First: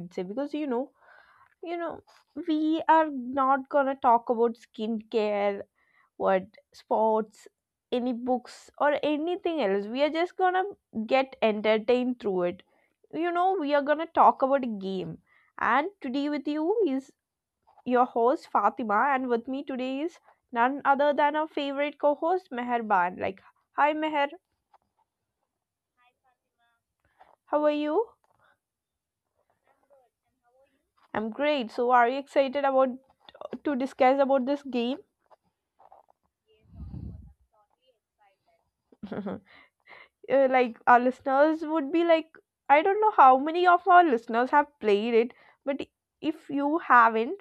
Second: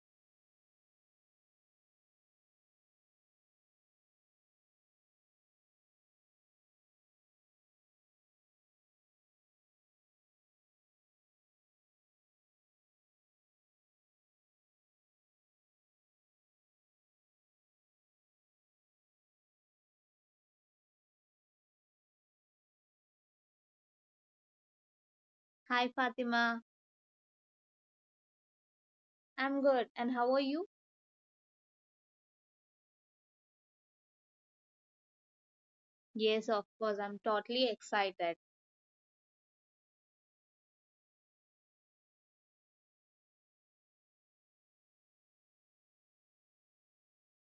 would say, because you know, we are not gonna talk about skincare, what sports, any books, or anything else. We are just gonna get entertained through it. We are gonna talk about a game. And today with you is your host Fatima, and with me today is none other than our favorite co-host Meherban. Hi Meher, Hi Fatima, how are you? I'm good. And how are you? I'm great. So, are you excited about to discuss about this game? Yes, of course, I'm totally excited. Like our listeners would be like, I don't know how many of our listeners have played it, but if you haven't,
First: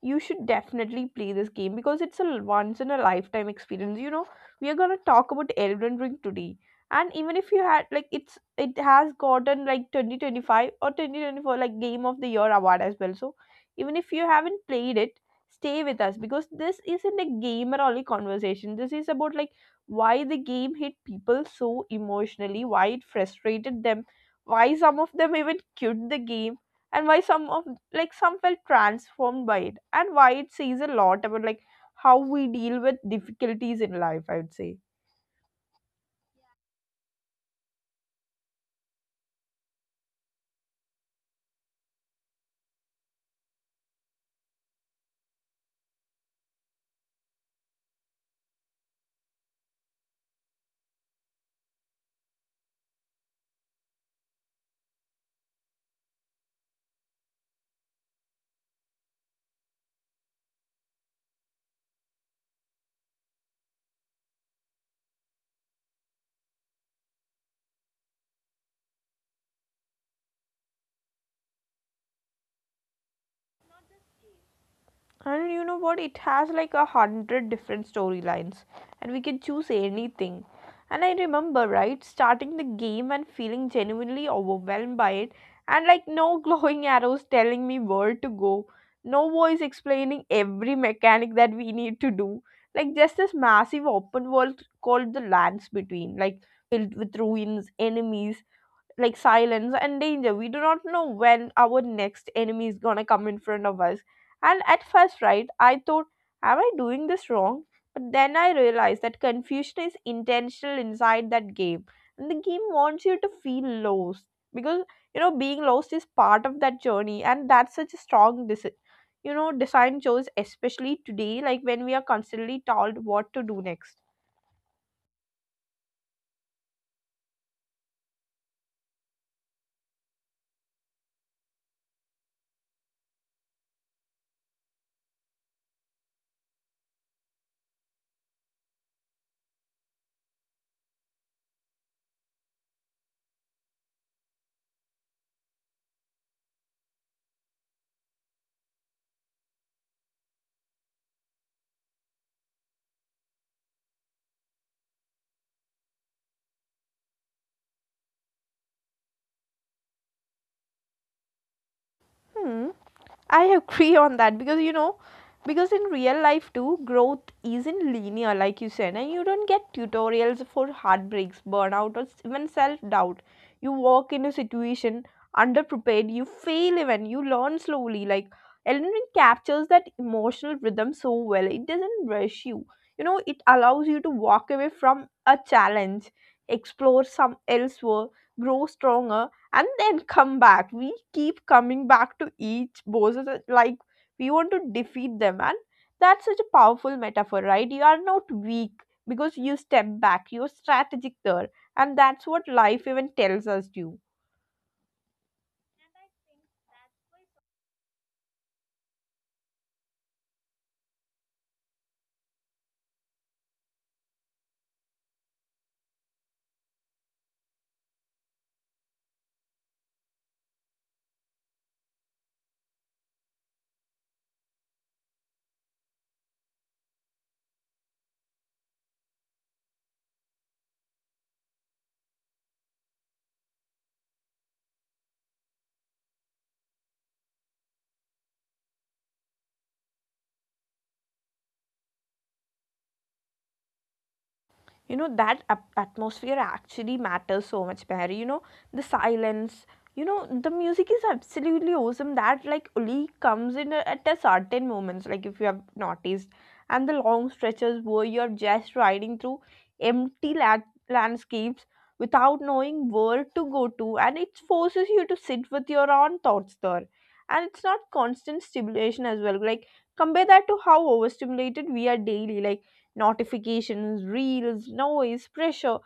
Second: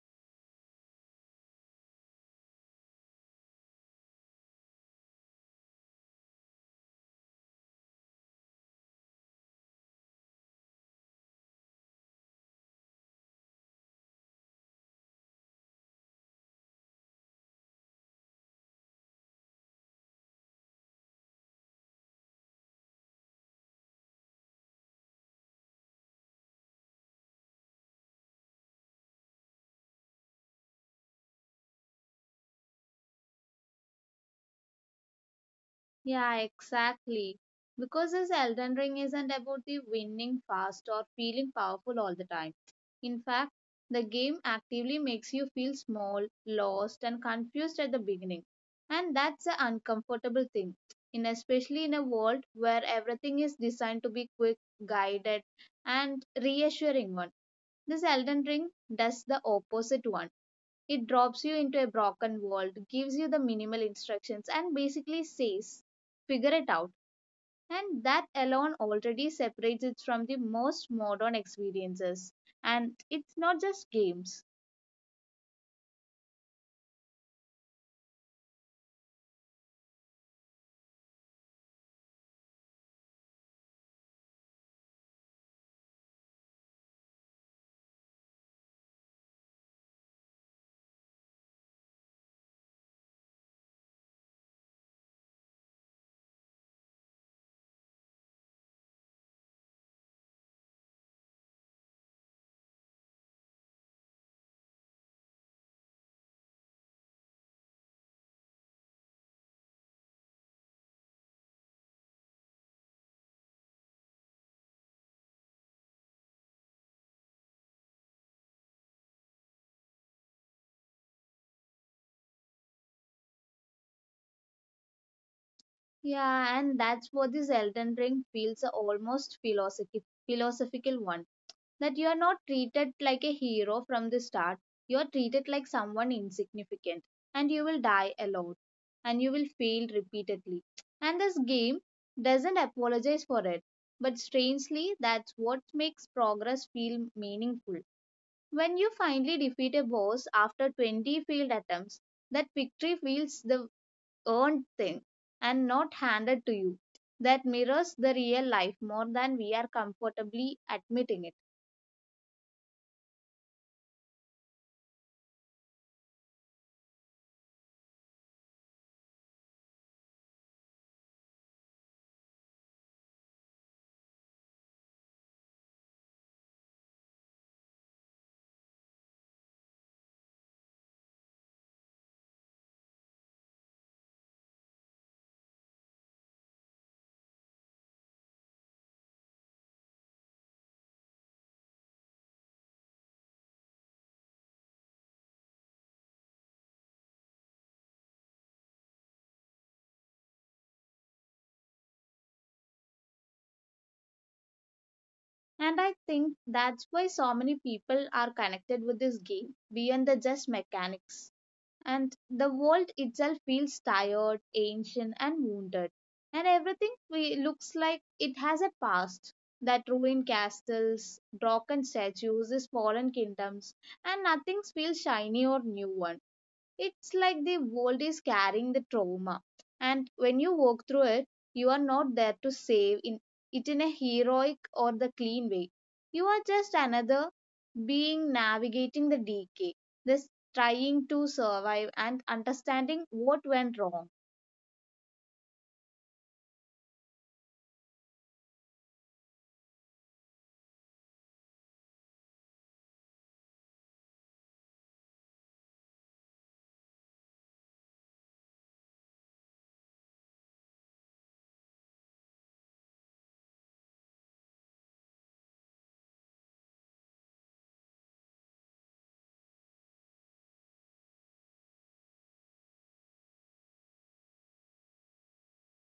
you should definitely play this game because it's a once in a lifetime experience. We are going to talk about Elden Ring today. And even if you had like, it has gotten like 2025 or 2024 like game of the year award as well. So even if you haven't played it, stay with us, because this isn't a gamer only conversation. This is about like why the game hit people so emotionally, why it frustrated them, why some of them even quit the game, and why some of like some felt transformed by it, and why it says a lot about like how we deal with difficulties in life, I would say. Yeah, exactly. Because this Elden Ring isn't about the winning fast or feeling powerful all the time. In fact, the game actively makes you feel small, lost, and confused at the beginning. And that's an uncomfortable thing, in especially in a world where everything is designed to be quick, guided, and reassuring one. This Elden Ring does the opposite one. It drops you into a broken world, gives you the minimal instructions, and basically says, figure it out. And that alone already separates it from the most modern experiences. And it's not just games. And you know what? It has like a hundred different storylines, and we can choose anything. And I remember, right, starting the game and feeling genuinely overwhelmed by it, and like no glowing arrows telling me where to go, no voice explaining every mechanic that we need to do. Like just this massive open world called the Lands Between, like filled with ruins, enemies, like silence and danger. We do not know when our next enemy is gonna come in front of us. And at first, right, I thought, am I doing this wrong? But then I realized that confusion is intentional inside that game. And the game wants you to feel lost because being lost is part of that journey, and that's such a strong decision. You know, design chose especially today, like when we are constantly told what to do next. Yeah, and that's what this Elden Ring feels a almost philosophical one that you are not treated like a hero from the start. You are treated like someone insignificant, and you will die alone, and you will fail repeatedly. And this game doesn't apologize for it, but strangely, that's what makes progress feel meaningful. When you finally defeat a boss after 20 failed attempts, that victory feels the earned thing and not handed to you. That mirrors the real life more than we are comfortably admitting it. Hmm. I agree on that because because in real life too, growth isn't linear, like you said, and you don't get tutorials for heartbreaks, burnout, or even self doubt. You walk in a situation underprepared, you fail even, you learn slowly. Like Elden Ring captures that emotional rhythm so well, it doesn't rush you. You know, it allows you to walk away from a challenge, explore some elsewhere, grow stronger, and then come back. We keep coming back to each boss as a- like we want to defeat them, and that's such a powerful metaphor, right? You are not weak because you step back, you're strategic there, and that's what life even tells us to. And I think that's why so many people are connected with this game beyond the just mechanics. And the world itself feels tired, ancient, and wounded. And everything looks like it has a past that ruined castles, broken statues, these fallen kingdoms, and nothing feels shiny or new one. It's like the world is carrying the trauma, and when you walk through it, you are not there to save in it in a heroic or the clean way. You are just another being navigating the decay, this trying to survive and understanding what went wrong. You know that atmosphere actually matters so much, Mary. You know, the silence, you know, the music is absolutely awesome, that like only comes at a certain moments, like if you have noticed, and the long stretches where you're just riding through empty landscapes without knowing where to go to. And it forces you to sit with your own thoughts there. And it's not constant stimulation as well, like compare that to how overstimulated we are daily, like notifications, reels, noise, pressure.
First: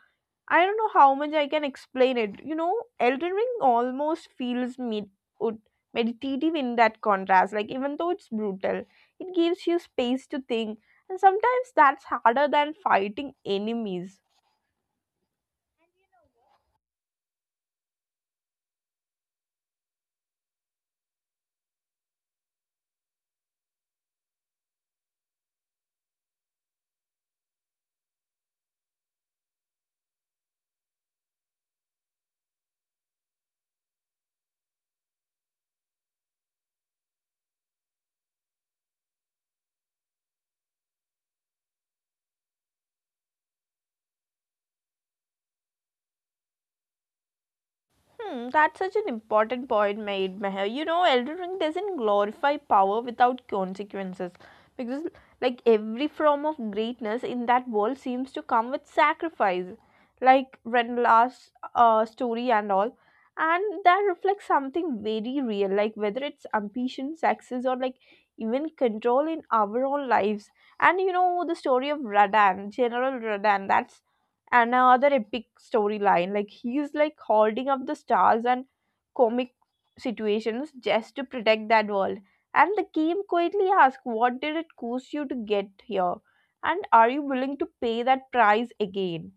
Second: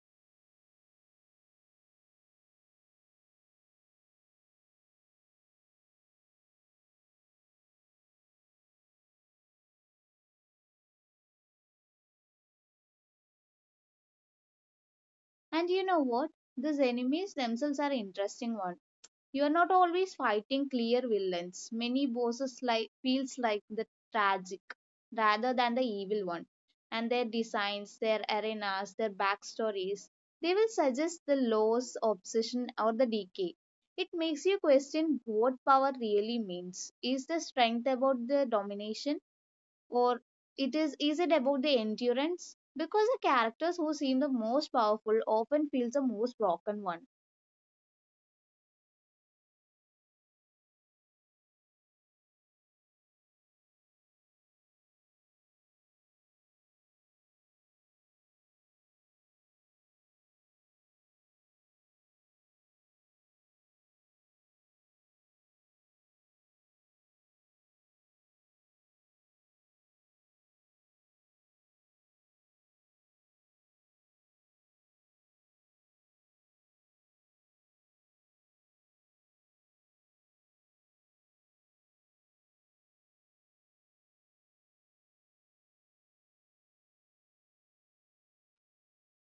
I don't know how much I can explain it. You know, Elden Ring almost feels ud- meditative in that contrast. Like, even though it's brutal, it gives you space to think. And sometimes that's harder than fighting enemies. And you know what, these enemies themselves are interesting one. You are not always fighting clear villains. Many bosses like feels like the tragic rather than the evil one. And their designs, their arenas, their backstories, they will suggest the loss, obsession, or the decay. It makes you question what power really means. Is the strength about the domination, or it is it about the endurance? Because the characters who seem the most powerful often feel the most broken one. Hmm, that's such an important point made, Meher. You know, Elden Ring doesn't glorify power without consequences because, like, every form of greatness in that world seems to come with sacrifice, like Renla's story and all. And that reflects something very real, like whether it's ambition, success, or like even control in our own lives. And you know, the story of Radan, General Radan, that's and another epic storyline. Like he's like holding up the stars and comic situations just to protect that world. And the game quietly asks, what did it cost you to get here? And are you willing to pay that price again?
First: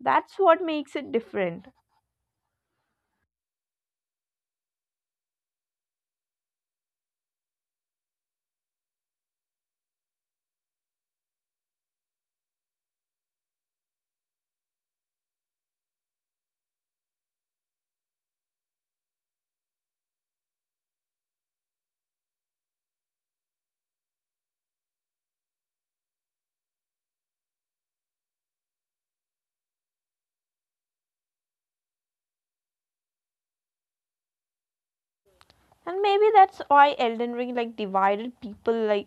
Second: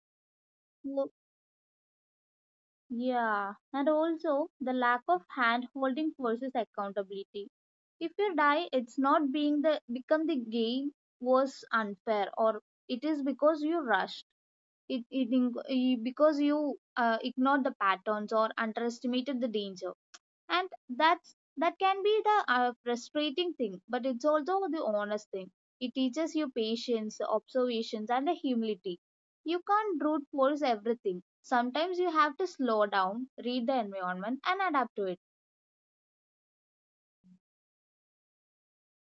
That's what makes it So, different. yeah, and also the lack of hand holding versus accountability. If you die, it's not being the become the game was unfair, or it is because you rushed. Because you ignored the patterns or underestimated the danger, and that's that can be the frustrating thing, but it's also the honest thing. It teaches you patience, observations, and a humility. You can't brute force everything. Sometimes you have to slow down, read the environment, and adapt to it. And maybe that's why Elden Ring like divided people like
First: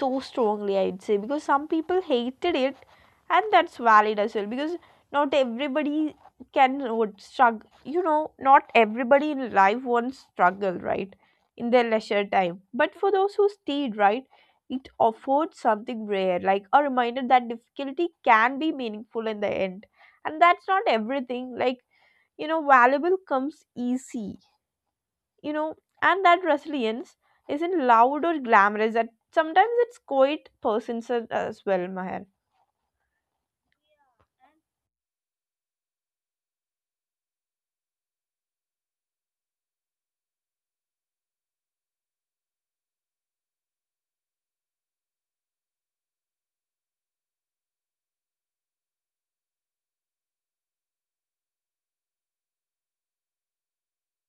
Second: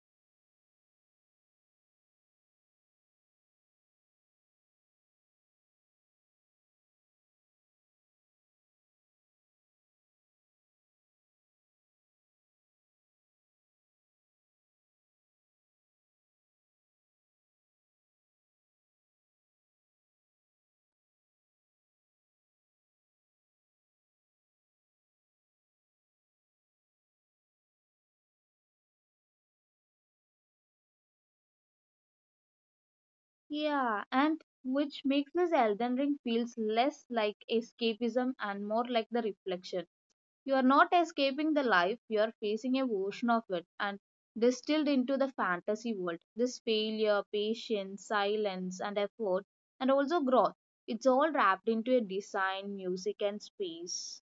so strongly, I'd say, because some people hated it, and that's valid as well because not everybody can would struggle. You know, not everybody in life wants struggle, right, in their leisure time. But for those who stayed, right, it offered something rare, like a reminder that difficulty can be meaningful in the end. And that's not everything like, you know, valuable comes easy, you know, and that resilience isn't loud or glamorous. That sometimes it's quite persistent as well, Maher. Yeah, and which makes this Elden Ring feels less like escapism and more like the reflection. You are not escaping the life, you are facing a version of it and distilled into the fantasy world. This failure, patience, silence, and effort, and also growth. It's all wrapped into a design, music, and space.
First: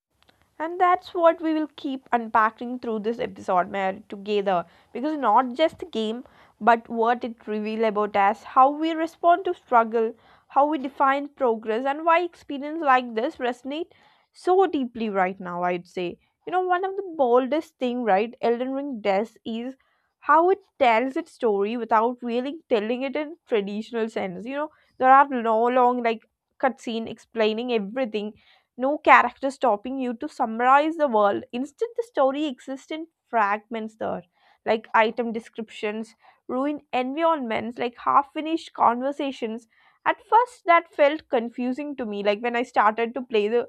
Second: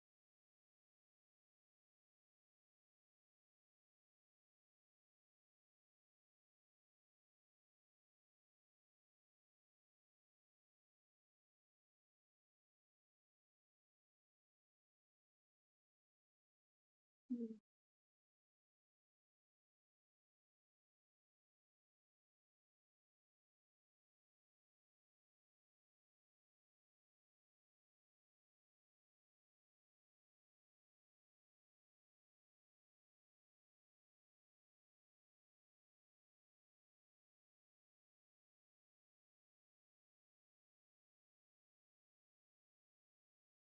And that's what we will keep unpacking through this episode, Mary, together, because not just the game but what it reveals about us, how we respond to struggle, how we define progress, and why experience like this resonate so deeply right now, I'd say. You know, one of the boldest thing, right, Elden Ring does is how it tells its story without really telling it in traditional sense. You know, there are no long like cutscene explaining everything, no character stopping you to summarize the world. Instead, the story exists in fragments there, like item descriptions, ruined environments, like half finished conversations. At first, that felt confusing to me, like when I started to play the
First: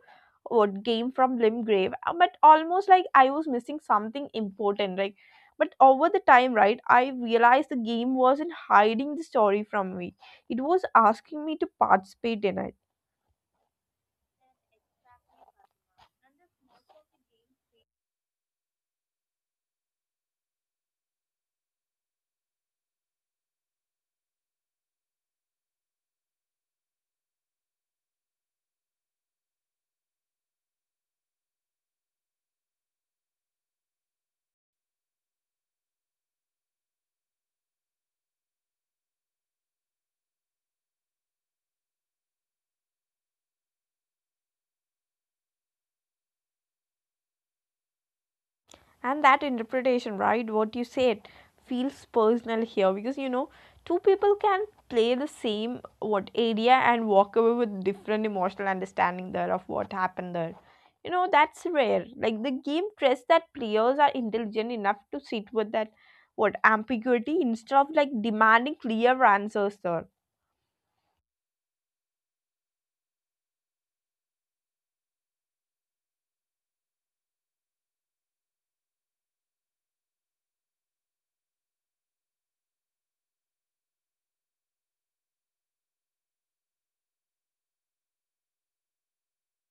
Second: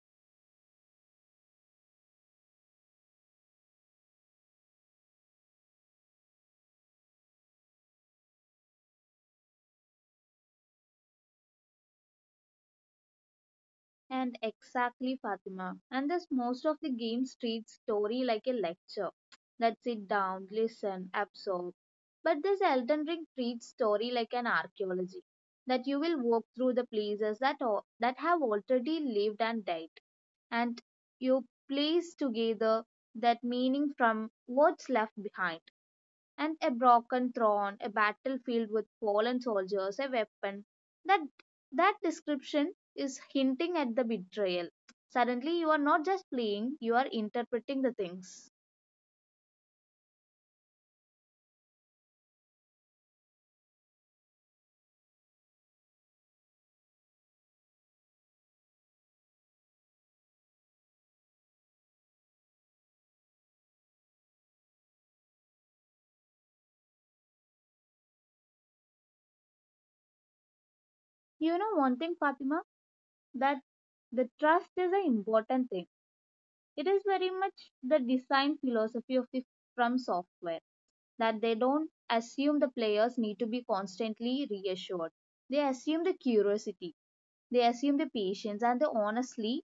what game from Limgrave, but almost like I was missing something important. Like, but over the time, right, I realized the game wasn't hiding the story from me; it was asking me to participate in it. And exactly, Fatima. And thus, most of the games treat story like a lecture that sit down, listen, absorb. But this Elden Ring treats story like an archaeology that you will walk through the places that that have already lived and died, and you place together that meaning from what's left behind, and a broken throne, a battlefield with fallen soldiers, a weapon. That that description is hinting at the betrayal. Suddenly, you are not just playing; you are interpreting the things. And that interpretation, right, what you said, feels personal here, because you know, two people can play the same what area and walk away with different emotional understanding there of what happened there. You know, that's rare, like the game trusts that players are intelligent enough to sit with that what ambiguity instead of like demanding clear answers there. You know one thing, Fatima, that the trust is an important thing. It is very much the design philosophy of the From Software, that they don't assume the players need to be constantly reassured. They assume the curiosity, they assume the patience, and the honestly,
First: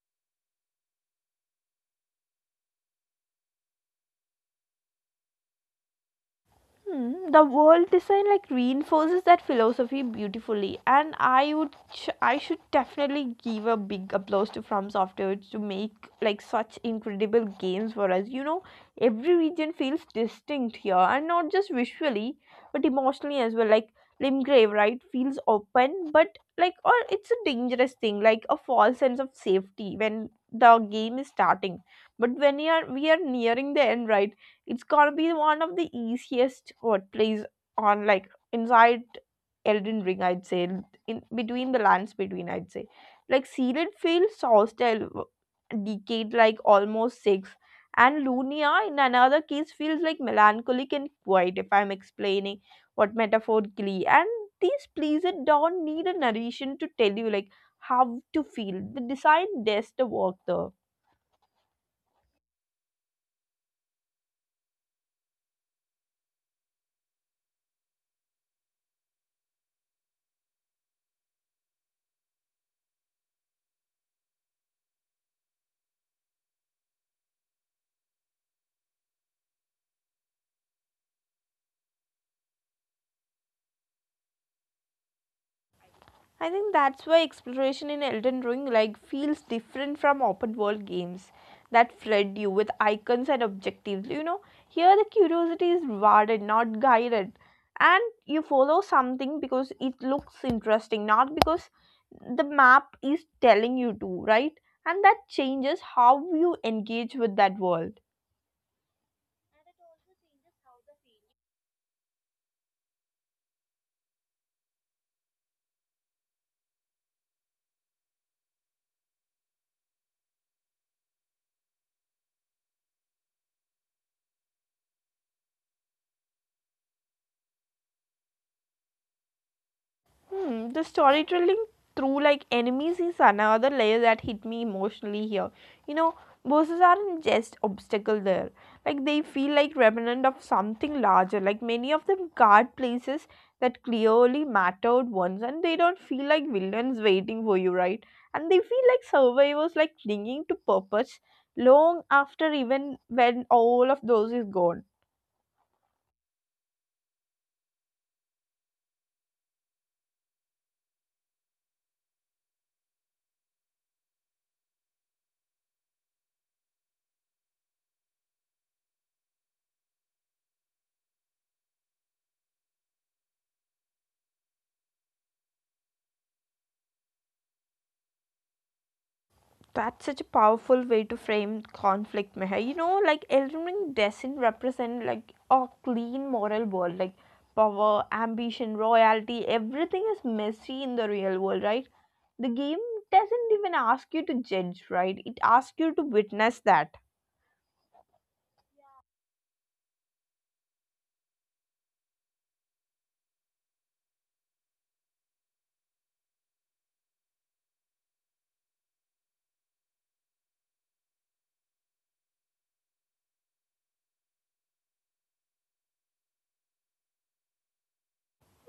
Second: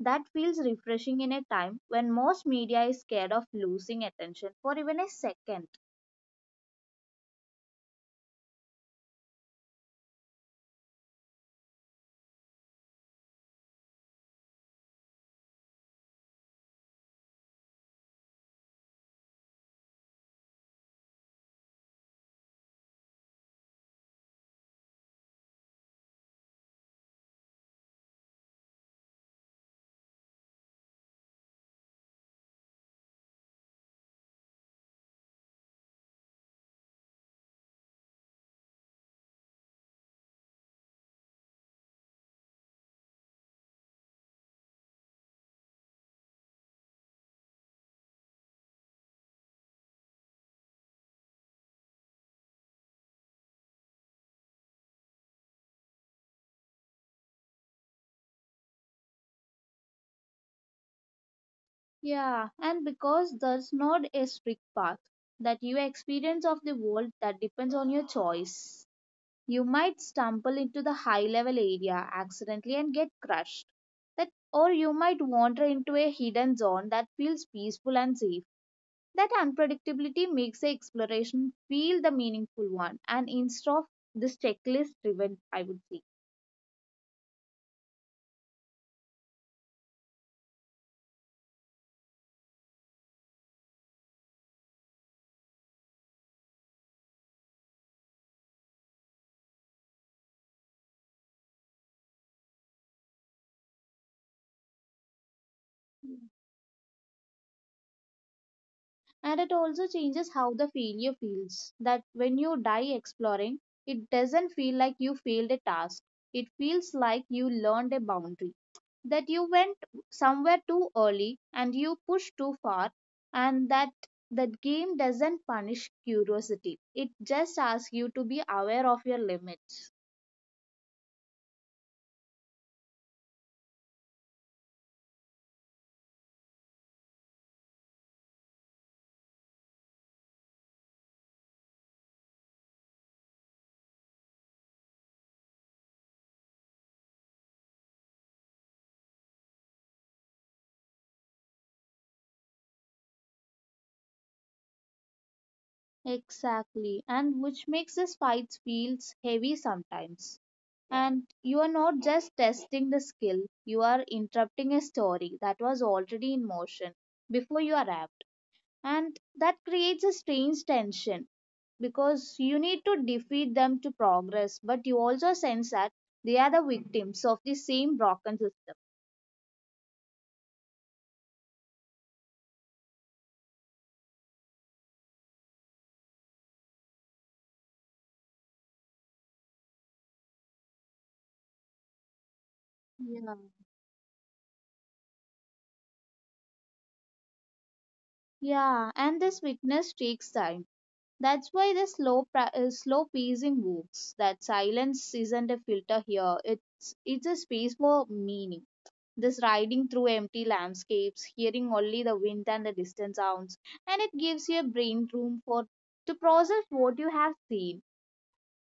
that feels refreshing in a time when most media is scared of losing attention for even a second. Hmm, the world design like reinforces that philosophy beautifully, and I would I should definitely give a big applause to From Software to make like such incredible games for us. You know, every region feels distinct here, and not just visually but emotionally as well. Like Limgrave, right, feels open, but like, or it's a dangerous thing, like a false sense of safety when the game is starting. But when you are we are nearing the end, right, it's gonna be one of the easiest workplays on like inside Elden Ring, I'd say, in between the lands between, I'd say. Like Sealed Field, Sawstell, decayed like almost six, and Lunia in another case feels like melancholic and quiet, if I'm explaining what metaphorically. And these pleased don't need a narration to tell you like how to feel. The design does the work though. Yeah, and because there's not a strict path, that your experience of the world that depends on your choice. You might stumble into the high level area accidentally and get crushed. That, or you might wander into a hidden zone that feels peaceful and safe. That unpredictability makes the exploration feel the meaningful one, and instead of this checklist driven, I would say. I think that's why exploration in Elden Ring like feels different from open world games that flood you with icons and objectives. You know, here the curiosity is rewarded, not guided. And you follow something because it looks interesting, not because the map is telling you to, right? And that changes how you engage with that world. And it also changes how the failure feels. That when you die exploring, it doesn't feel like you failed a task, it feels like you learned a boundary, that you went somewhere too early and you pushed too far, and that that game doesn't punish curiosity, it just asks you to be aware of your limits. Hmm, the storytelling through like enemies is another layer that hit me emotionally here. You know, bosses aren't just obstacle there. Like they feel like remnant of something larger. Like many of them guard places that clearly mattered once, and they don't feel like villains waiting for you, right? And they feel like survivors like clinging to purpose long after, even when all of those is gone. Exactly, and which makes this fight feels heavy sometimes. And you are not just testing the skill, you are interrupting a story that was already in motion before you arrived. And that creates a strange tension, because you need to defeat them to progress, but you also sense that they are the victims of the same broken system. That's such a powerful way to frame conflict, Meher. You know, like Elden Ring doesn't represent like a clean moral world, like power, ambition, royalty, everything is messy in the real world, right? The game Yeah. doesn't even ask you to judge, right? It asks you to witness that. Yeah, and this weakness takes time. That's why the slow pacing works, that silence isn't a filter here, it's a space for meaning. This riding through empty landscapes, hearing only the wind and the distant sounds, and it gives your brain room for to process what you have seen.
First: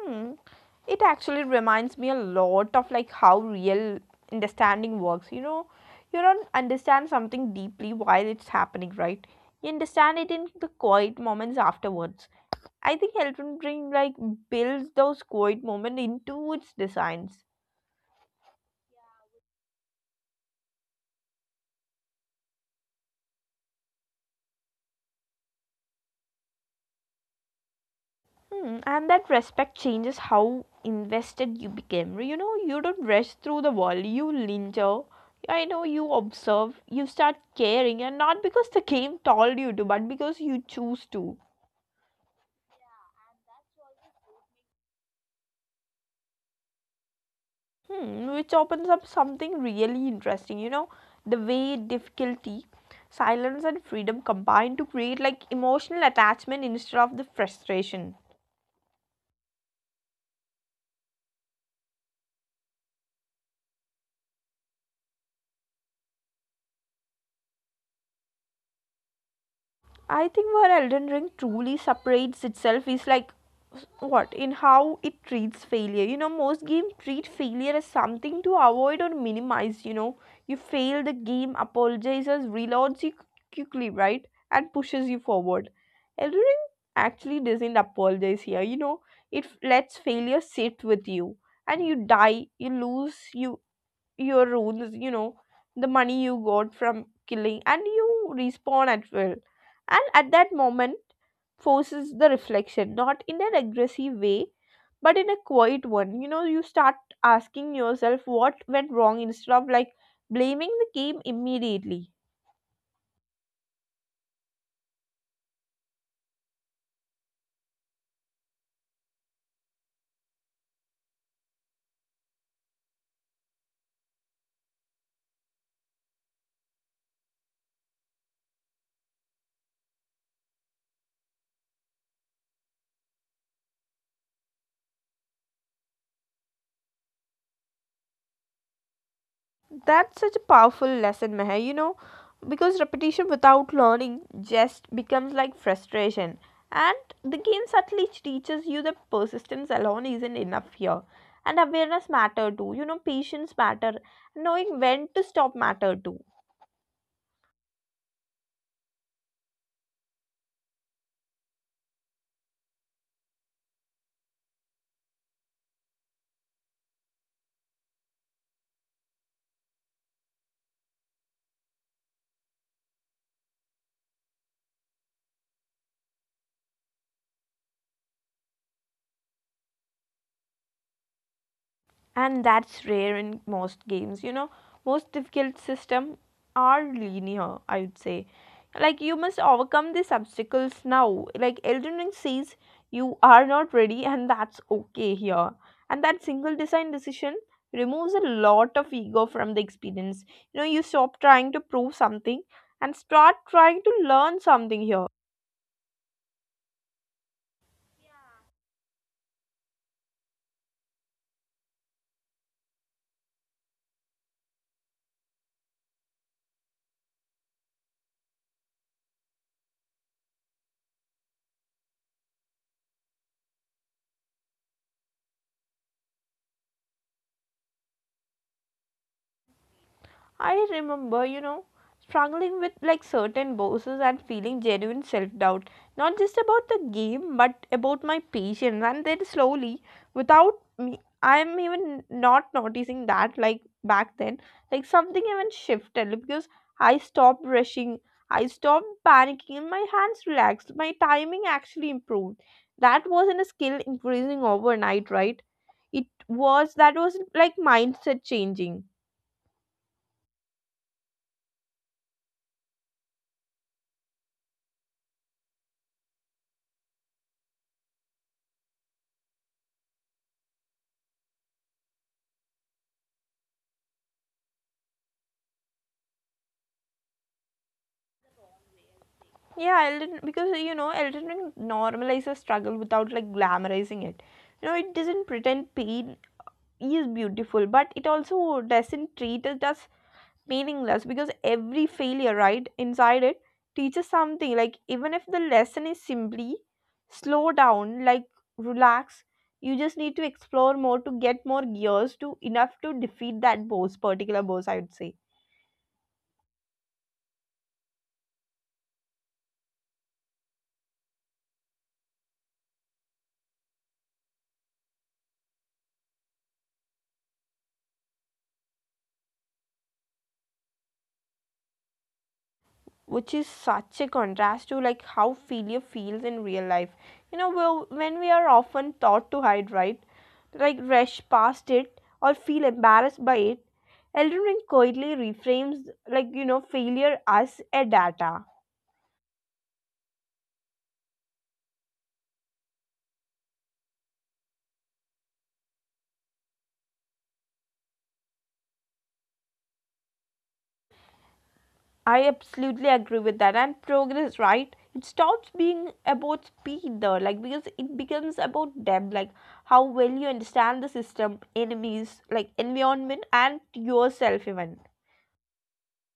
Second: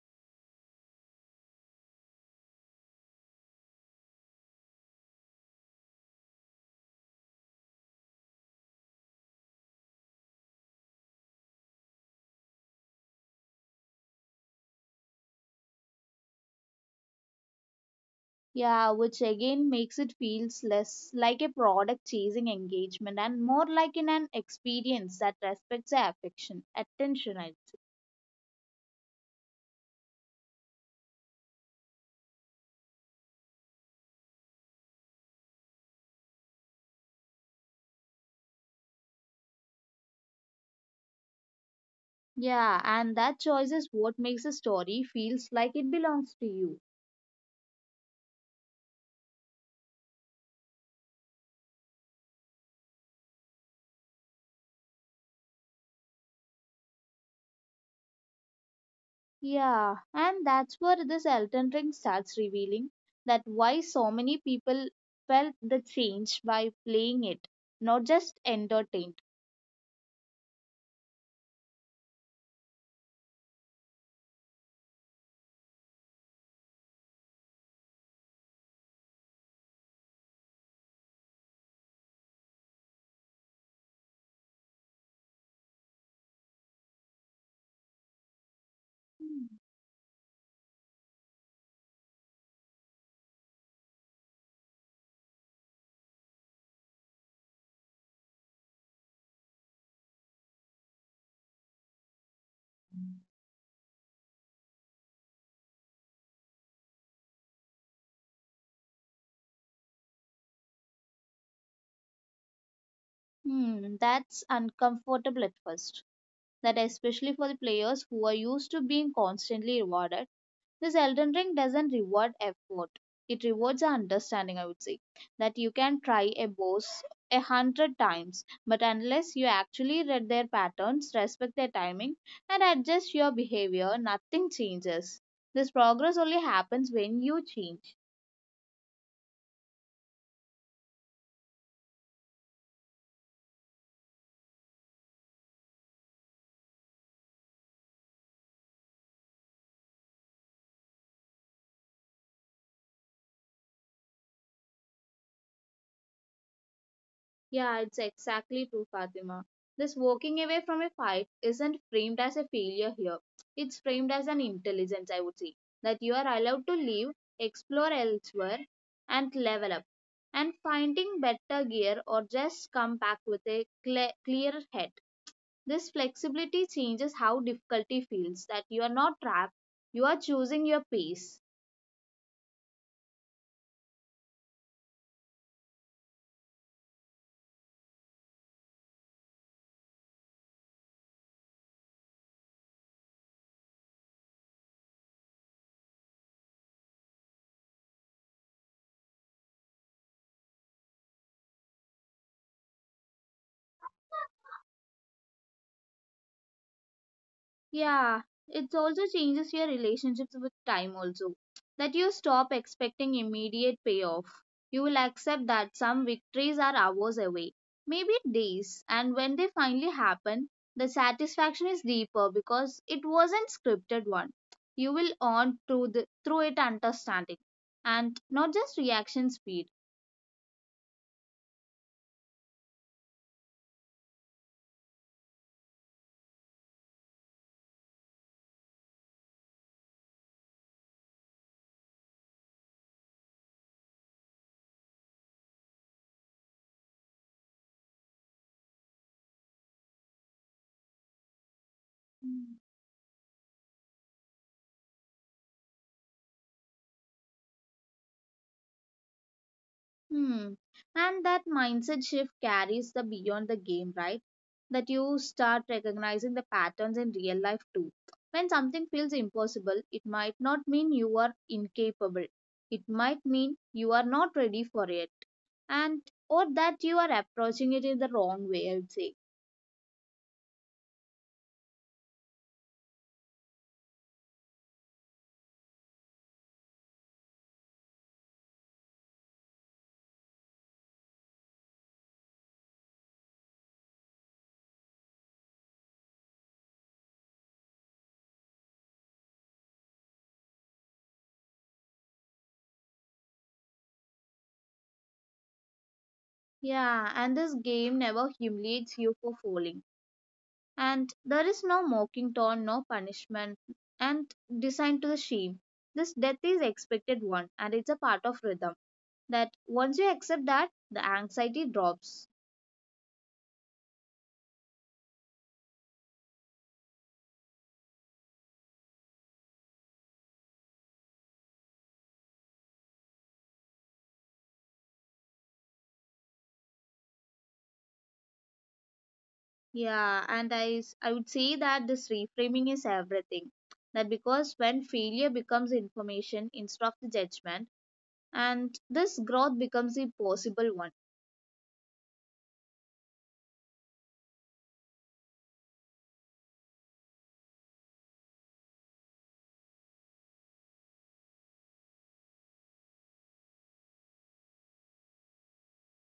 Hmm. It actually reminds me a lot of like how real understanding works. You know, you don't understand something deeply while it's happening, right? You understand it in the quiet moments afterwards. I think Elden Ring like builds those quiet moments into its designs. Yeah, which again makes it feels less like a product chasing engagement and more like in an experience that respects the affection, attention, I would say. Hmm, and that respect changes how invested you become. You know, you don't rush through the wall, you linger. I know you observe, you start caring, and not because the game told you to, but because you choose to. Yeah, and that choice is what makes a story feels like it belongs to you. Hmm, which opens up something really interesting. You know, the way difficulty, silence, and freedom combine to create like emotional attachment instead of the frustration. Yeah, and that's where this Elton Ring starts revealing that why so many people felt the change by playing it, not just entertained. I think where Elden Ring truly separates itself is like what in how it treats failure. You know, most games treat failure as something to avoid or minimize. You know, you fail, the game apologizes, reloads you quickly, right, and pushes you forward. Elden Ring actually doesn't apologize here. You know, it lets failure sit with you, and you die, you lose, you your rules the money you got from killing and you respawn at will, and at that moment forces the reflection, not in an aggressive way but in a quiet one. You start asking yourself what went wrong instead of blaming the game immediately. Hmm, that's uncomfortable at first. That especially for the players who are used to being constantly rewarded. This Elden Ring doesn't reward effort. It rewards our understanding, I would say. That you can try a boss 100 times, but unless you actually read their patterns, respect their timing, and adjust your behavior, nothing changes. This progress only happens when you change. That's such a powerful lesson, Meher, you know, because repetition without learning just becomes frustration. And the game subtly teaches you that persistence alone isn't enough here. And awareness matter too, you know, patience matter, knowing when to stop matter too. Yeah, it's exactly true, Fatima. This walking away from a fight isn't framed as a failure here. It's framed as an intelligence, I would say, that you are allowed to leave, explore elsewhere, and level up. And finding better gear or just come back with a clear head. This flexibility changes how difficulty feels, that you are not trapped, you are choosing your pace. And that's rare in most games. Most difficult system are linear, I would say. Like, you must overcome these obstacles now. Like, Elden Ring says you are not ready, and that's okay here. And that single design decision removes a lot of ego from the experience. You know, you stop trying to prove something and start trying to learn something here. Yeah, it also changes your relationships with time, also. That you stop expecting immediate payoff. You will accept that some victories are hours away, maybe days, and when they finally happen, the satisfaction is deeper because it wasn't scripted one. You will earn through it understanding and not just reaction speed. I remember, you know, struggling with certain bosses and feeling genuine self doubt, not just about the game, but about my patience. And then slowly, without me, I'm even not noticing that back then, like something even shifted because I stopped rushing, I stopped panicking, and my hands relaxed. My timing actually improved. That wasn't a skill increasing overnight, right? It was that was like mindset changing. Hmm. And that mindset shift carries the beyond the game, right? That you start recognizing the patterns in real life too. When something feels impossible, it might not mean you are incapable. It might mean you are not ready for it. And or that you are approaching it in the wrong way, I'd say. Yeah, Elden because you know Elden Ring normalizes struggle without glamorizing it. You know, it doesn't pretend pain is beautiful, but it also doesn't treat it as meaningless because every failure, right, inside it teaches something. Like, even if the lesson is simply slow down, like relax, you just need to explore more to get more gears to enough to defeat that boss, particular boss I would say. Yeah, and this game never humiliates you for falling. And there is no mocking tone, no punishment, and designed to the shame. This death is expected one, and it's a part of rhythm. That once you accept that, the anxiety drops. Which is such a contrast to how failure feels in real life. Well, when we are often taught to hide, right, like rush past it or feel embarrassed by it, Elden Ring quietly reframes, failure as a data. Yeah, and I would say that this reframing is everything. That because when failure becomes information instead of the judgment, and this growth becomes a possible one. I absolutely agree with that. And progress, right, it stops being about speed though, like, because it becomes about depth, like how well you understand the system enemies, like environment and yourself even.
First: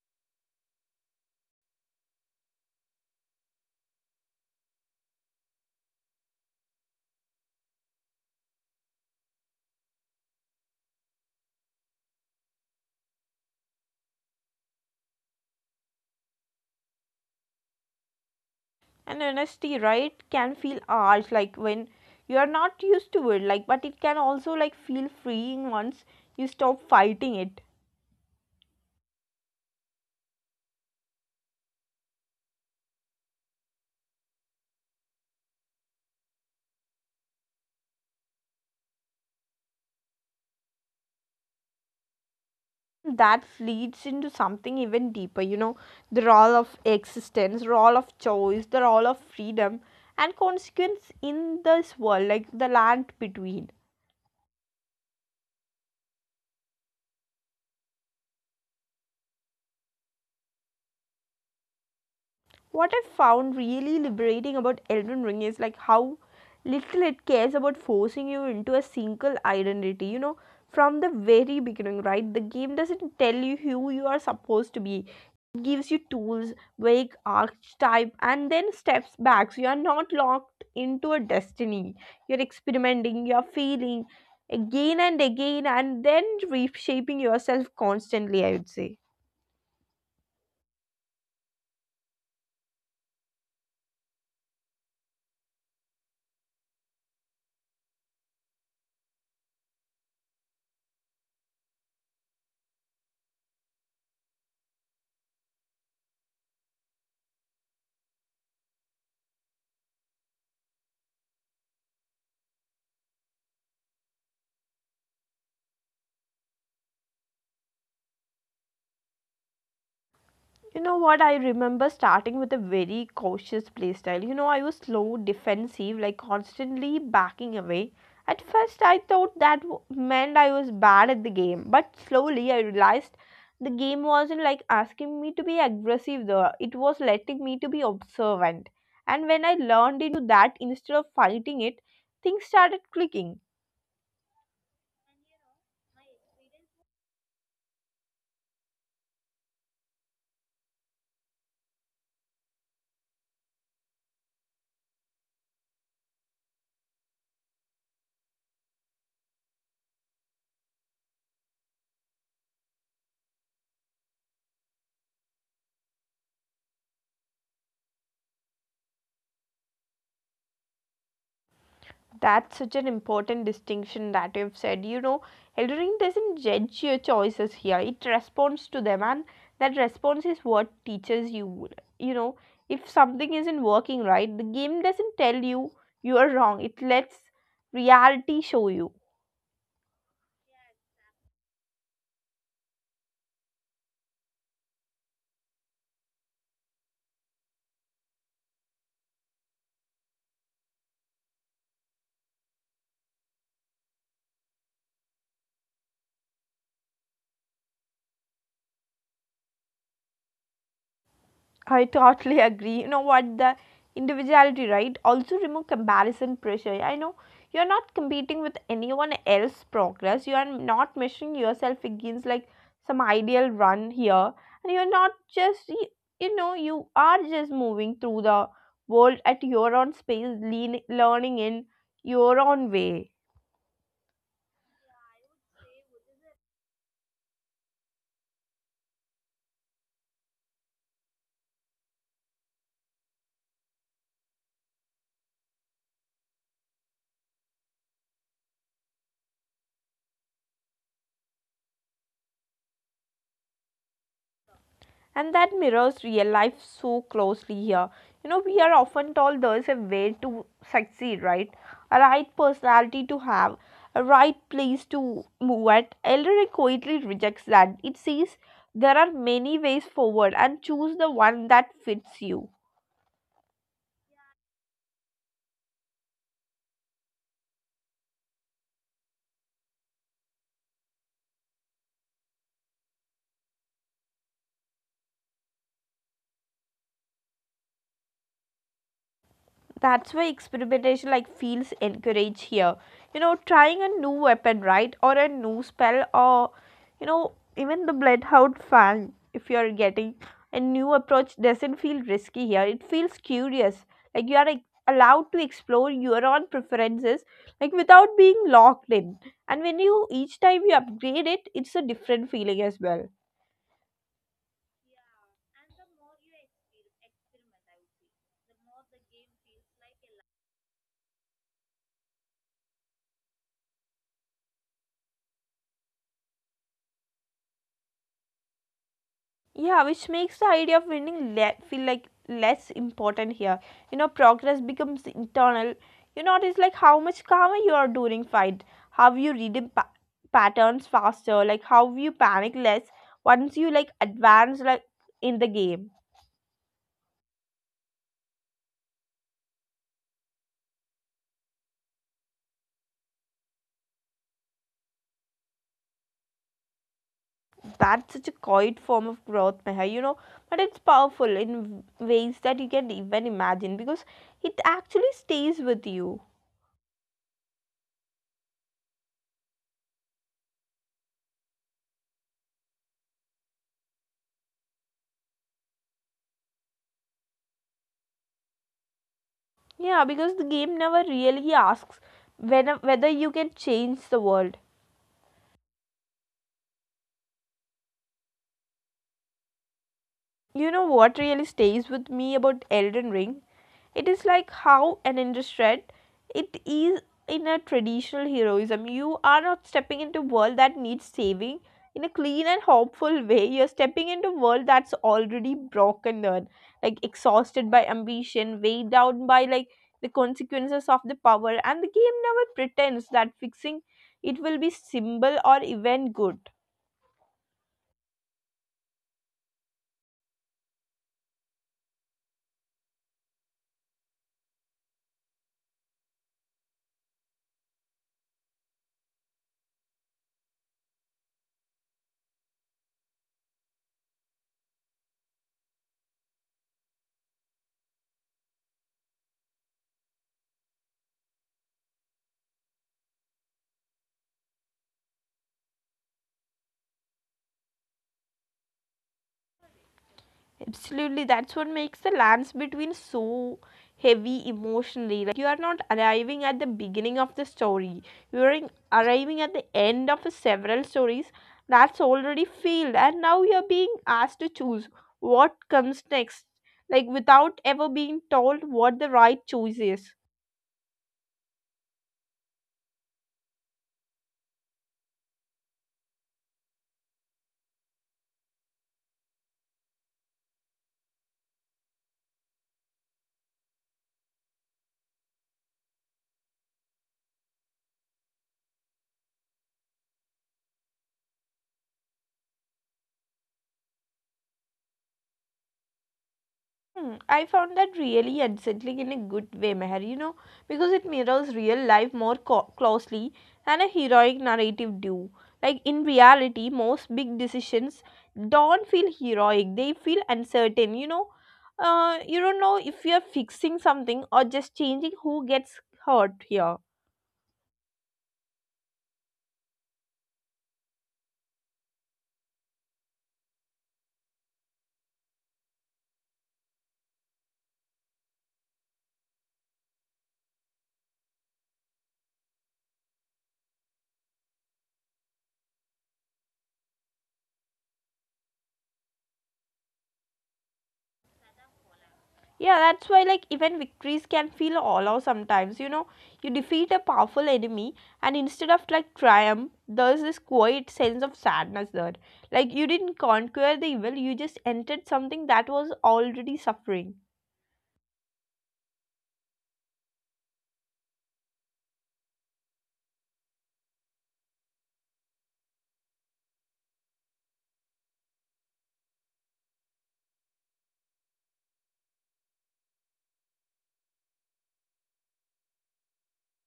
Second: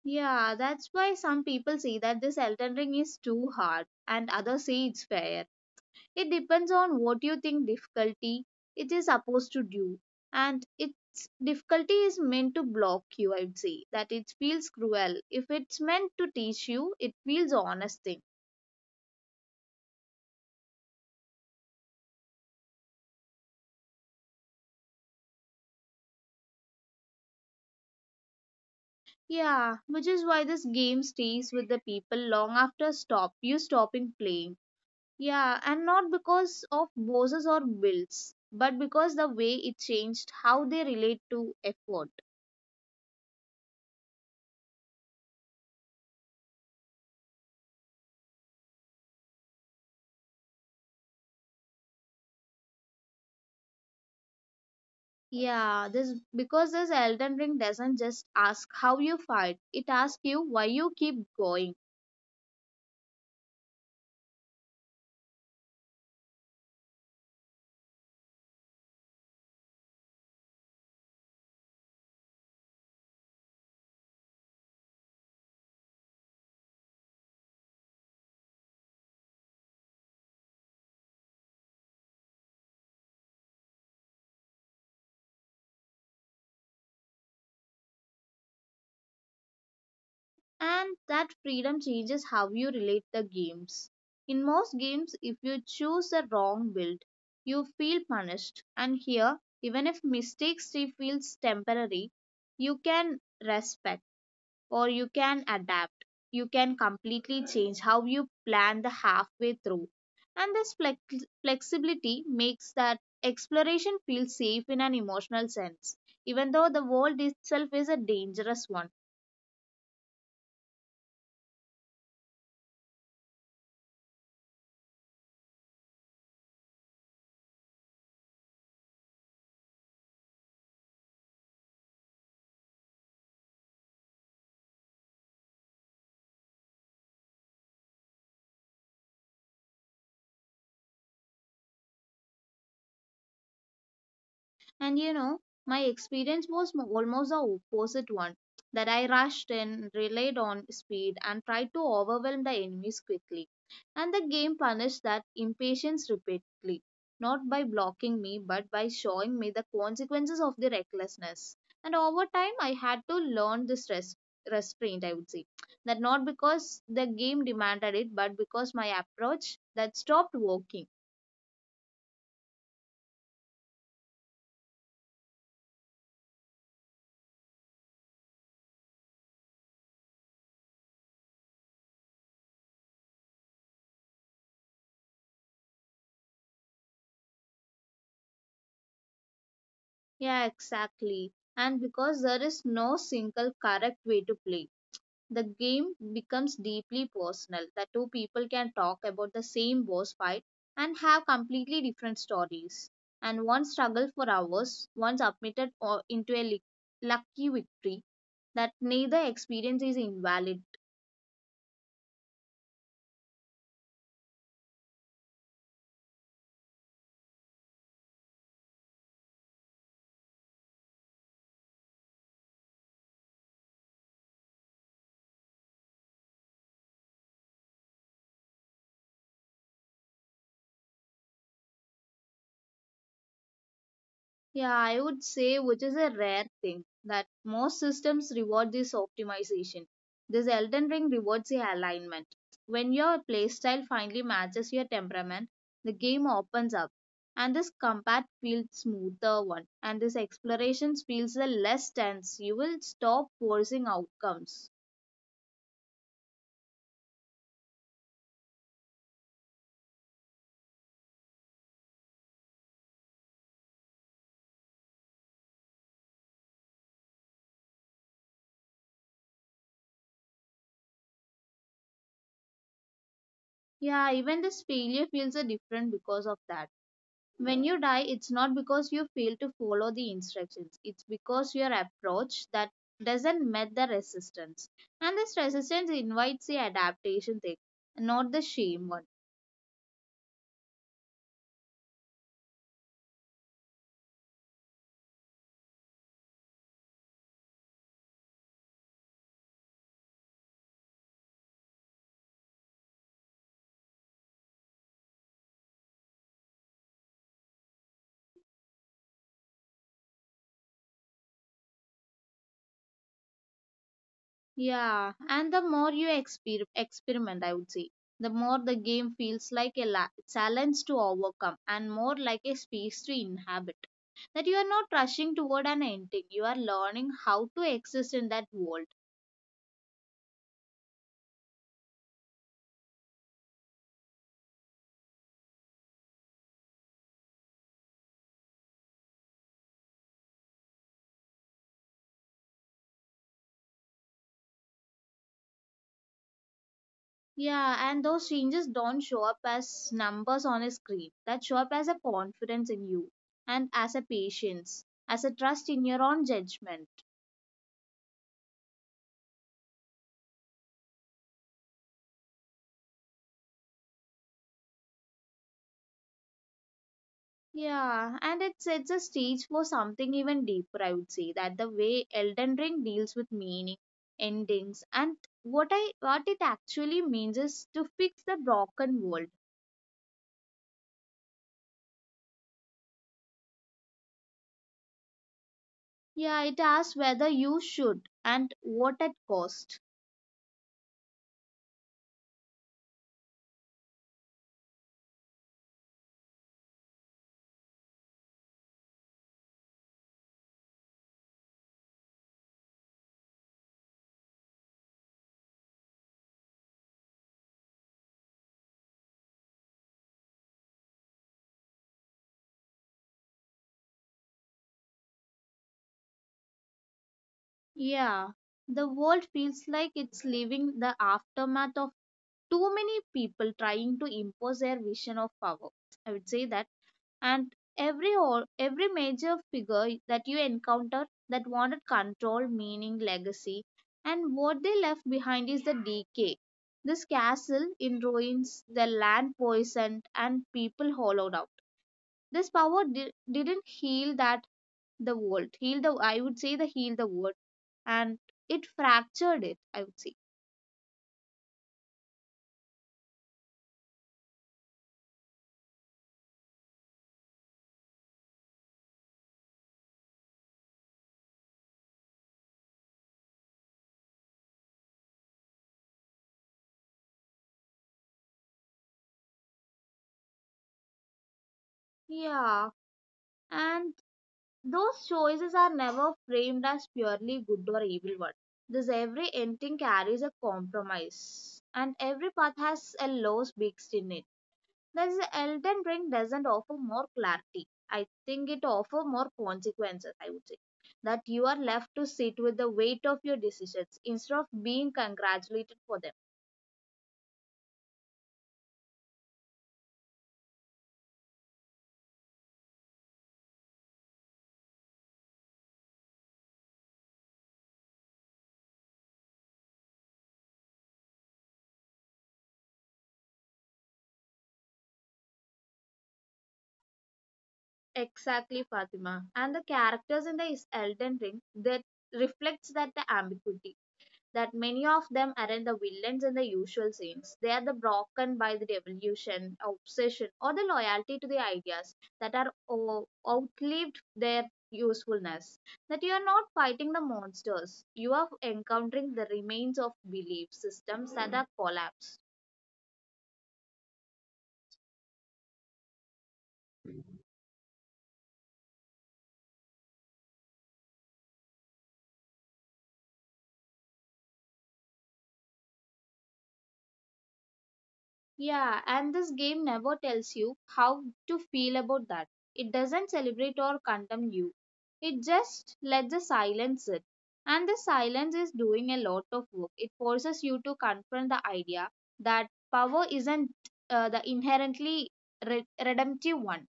Yeah, that's why some people say that this Elden Ring is too hard, and others say it's fair. It depends on what you think difficulty it is supposed to do. And its difficulty is meant to block you, I would say. That it feels cruel. If it's meant to teach you, it feels honest thing. And honesty, right, can feel harsh, like when you are not used to it, like, but it can also feel freeing once you stop fighting it. Yeah, which is why this game stays with the people long after stop you stopping playing. Yeah, and not because of bosses or bills, but because the way it changed how they relate to effort. That leads into something even deeper. You know, the role of existence, role of choice, the role of freedom and consequence in this world, like the land between. Yeah, this because this Elden Ring doesn't just ask how you fight, it asks you why you keep going. What I found really liberating about Elden Ring is how little it cares about forcing you into a single identity, you know, from the very beginning, right? The game doesn't tell you who you are supposed to be. It gives you tools, vague archetype, and then steps back. So you are not locked into a destiny. You're experimenting, you're feeling again and again, and then reshaping yourself constantly, I would say. And that freedom changes how you relate the games. In most games, if you choose the wrong build, you feel punished. And here, even if mistakes feel temporary, you can respect, or you can adapt. You can completely change how you plan the halfway through. And this flexibility makes that exploration feel safe in an emotional sense, even though the world itself is a dangerous one. You know what? I remember starting with a very cautious playstyle. You know, I was slow, defensive, like constantly backing away. At first, I thought that meant I was bad at the game, but slowly I realized the game wasn't asking me to be aggressive though. It was letting me to be observant. And when I learned into that instead of fighting it, things started clicking. And you know, my experience was almost the opposite one, that I rushed in, relied on speed, and tried to overwhelm the enemies quickly. And the game punished that impatience repeatedly, not by blocking me, but by showing me the consequences of the recklessness. And over time, I had to learn this restraint, I would say. That not because the game demanded it, but because my approach that stopped working. That's such an important distinction that you've said. You know, Eldering doesn't judge your choices here, it responds to them, and that response is what teaches you. You know, if something isn't working right, the game doesn't tell you you are wrong, it lets reality show you. Yeah, exactly. And because there is no single correct way to play, the game becomes deeply personal. The two people can talk about the same boss fight and have completely different stories. And one struggled for hours, one submitted into a lucky victory, that neither experience is invalid. I totally agree. You know what? The individuality, right? Also remove comparison pressure. I know you're not competing with anyone else's progress. You are not measuring yourself against some ideal run here. And you're not just, you know, you are just moving through the world at your own space, learning in your own way. Yeah, I would say, which is a rare thing, that most systems reward this optimization. This Elden Ring rewards the alignment. When your playstyle finally matches your temperament, the game opens up, and this combat feels smoother one, and this exploration feels a less tense. You will stop forcing outcomes. And that mirrors real life so closely here. You know, we are often told there's a way to succeed, right? A right personality to have, a right place to move at. Elderly quietly rejects that. It says there are many ways forward and choose the one that fits you. Yeah, even this failure feels a different because of that. When you die, it's not because you fail to follow the instructions, it's because your approach that doesn't met the resistance. And this resistance invites the adaptation thing, not the shame one. That's why experimentation feels encouraged here. You know, trying a new weapon, right? Or a new spell, or you know, even the bloodhound fang if you're getting a new approach doesn't feel risky here. It feels curious. Like, you are like, allowed to explore your own preferences without being locked in. And when you each time you upgrade it, it's a different feeling as well. Yeah, and the more you experiment, I would say, the more the game feels like a challenge to overcome and more like a space to inhabit. That you are not rushing toward an ending, you are learning how to exist in that world. Yeah, which makes the idea of winning feel like less important here. You know, progress becomes internal. You notice how much calmer you are during fight, how you read the patterns faster, like how you panic less once you like advance in the game. Yeah, and those changes don't show up as numbers on a screen. That show up as a confidence in you and as a patience, as a trust in your own judgment. That's such a quiet form of growth, Meher, you know, but it's powerful in ways that you can even imagine because it actually stays with you. Yeah, and it sets a stage for something even deeper, I would say, that the way Elden Ring deals with meaning, endings, and what it actually means is to fix the broken world. Yeah, because the game never really asks when, whether you can change the world. Yeah, it asks whether you should and what at cost. You know what really stays with me about Elden Ring? It is how an industry it is in a traditional heroism. You are not stepping into a world that needs saving in a clean and hopeful way. You're stepping into a world that's already broken down, like exhausted by ambition, weighed down by the consequences of the power, and the game never pretends that fixing it will be simple or even good. Yeah. The world feels like it's living the aftermath of too many people trying to impose their vision of power, I would say, that and every or every major figure that you encounter that wanted control, meaning, legacy, and what they left behind is the decay, this castle in ruins, the land poisoned and people hollowed out. This power didn't heal that. The world heal the, I would say, the heal the world, and it fractured it, I would say. Absolutely, that's what makes the lands between so heavy emotionally. Like, you are not arriving at the beginning of the story. You are arriving at the end of several stories that's already failed, and now you are being asked to choose what comes next, like without ever being told what the right choice is. Yeah, and those choices are never framed as purely good or evil one. Thus every ending carries a compromise and every path has a loss mixed in it. Thus Elden Ring doesn't offer more clarity. I think it offers more consequences, I would say. That you are left to sit with the weight of your decisions instead of being congratulated for them. Hmm, I found that really unsettling in a good way, Meher, you know, because it mirrors real life more closely than a heroic narrative do. Like in reality, most big decisions don't feel heroic, they feel uncertain, you know. You don't know if you're fixing something or just changing who gets hurt here. Exactly, Fatima. And the characters in the Elden Ring that reflects that the ambiguity, that many of them aren't the villains in the usual sense. They are the broken by the revolution, obsession, or the loyalty to the ideas that are outlived their usefulness. That you are not fighting the monsters, you are encountering the remains of belief systems that are collapsed. Yeah, that's why even victories can feel hollow sometimes. You know, you defeat a powerful enemy, and instead of triumph, there's this quiet sense of sadness there. Like, you didn't conquer the evil, you just entered something that was already suffering. Yeah, and this game never tells you how to feel about that. It doesn't celebrate or condemn you. It just lets the silence sit. And the silence is doing a lot of work. It forces you to confront the idea that power isn't, the inherently redemptive one.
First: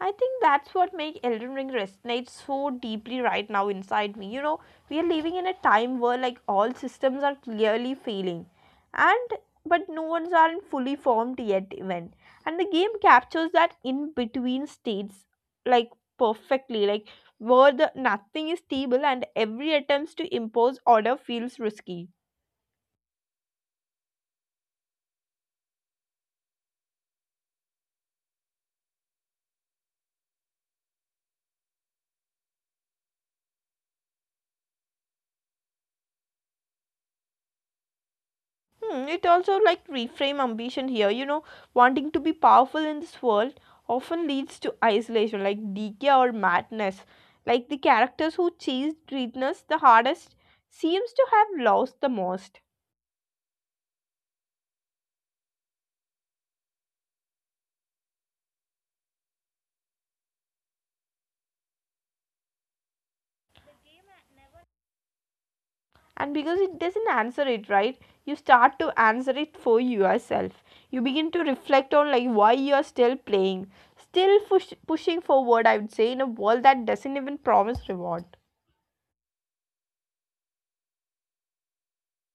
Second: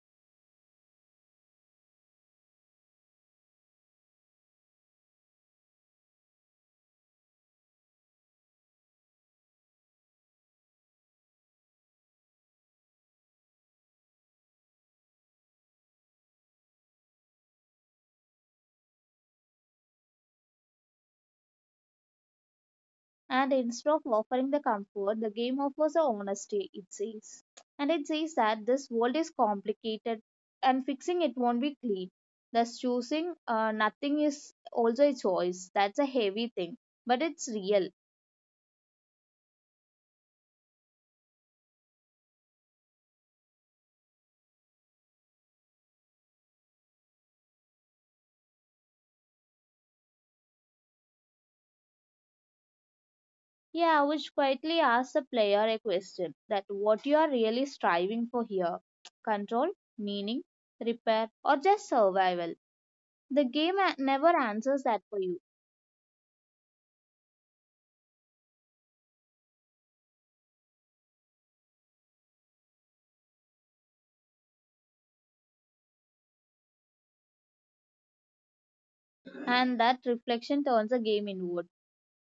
I think that's what makes Elden Ring resonate so deeply right now inside me. You know, we are living in a time where all systems are clearly failing, and but no one's aren't fully formed yet even, and the game captures that in between states like perfectly, like where the nothing is stable and every attempts to impose order feels risky. And instead of offering the comfort, the game offers the honesty, it says. And it says that this world is complicated and fixing it won't be clean. Thus, choosing nothing is also a choice. That's a heavy thing, but it's real. Hmm, it also reframe ambition here. You know, wanting to be powerful in this world often leads to isolation, like decay or madness. Like the characters who chase greatness the hardest seems to have lost the most. Yeah, which quietly asks the player a question, that what you are really striving for here: control, meaning, repair, or just survival. The game never answers that for you. And because it doesn't answer it right, you start to answer it for yourself. You begin to reflect on why you are still playing, still pushing forward. I would say in a world that doesn't even promise reward. And that reflection turns the game inward,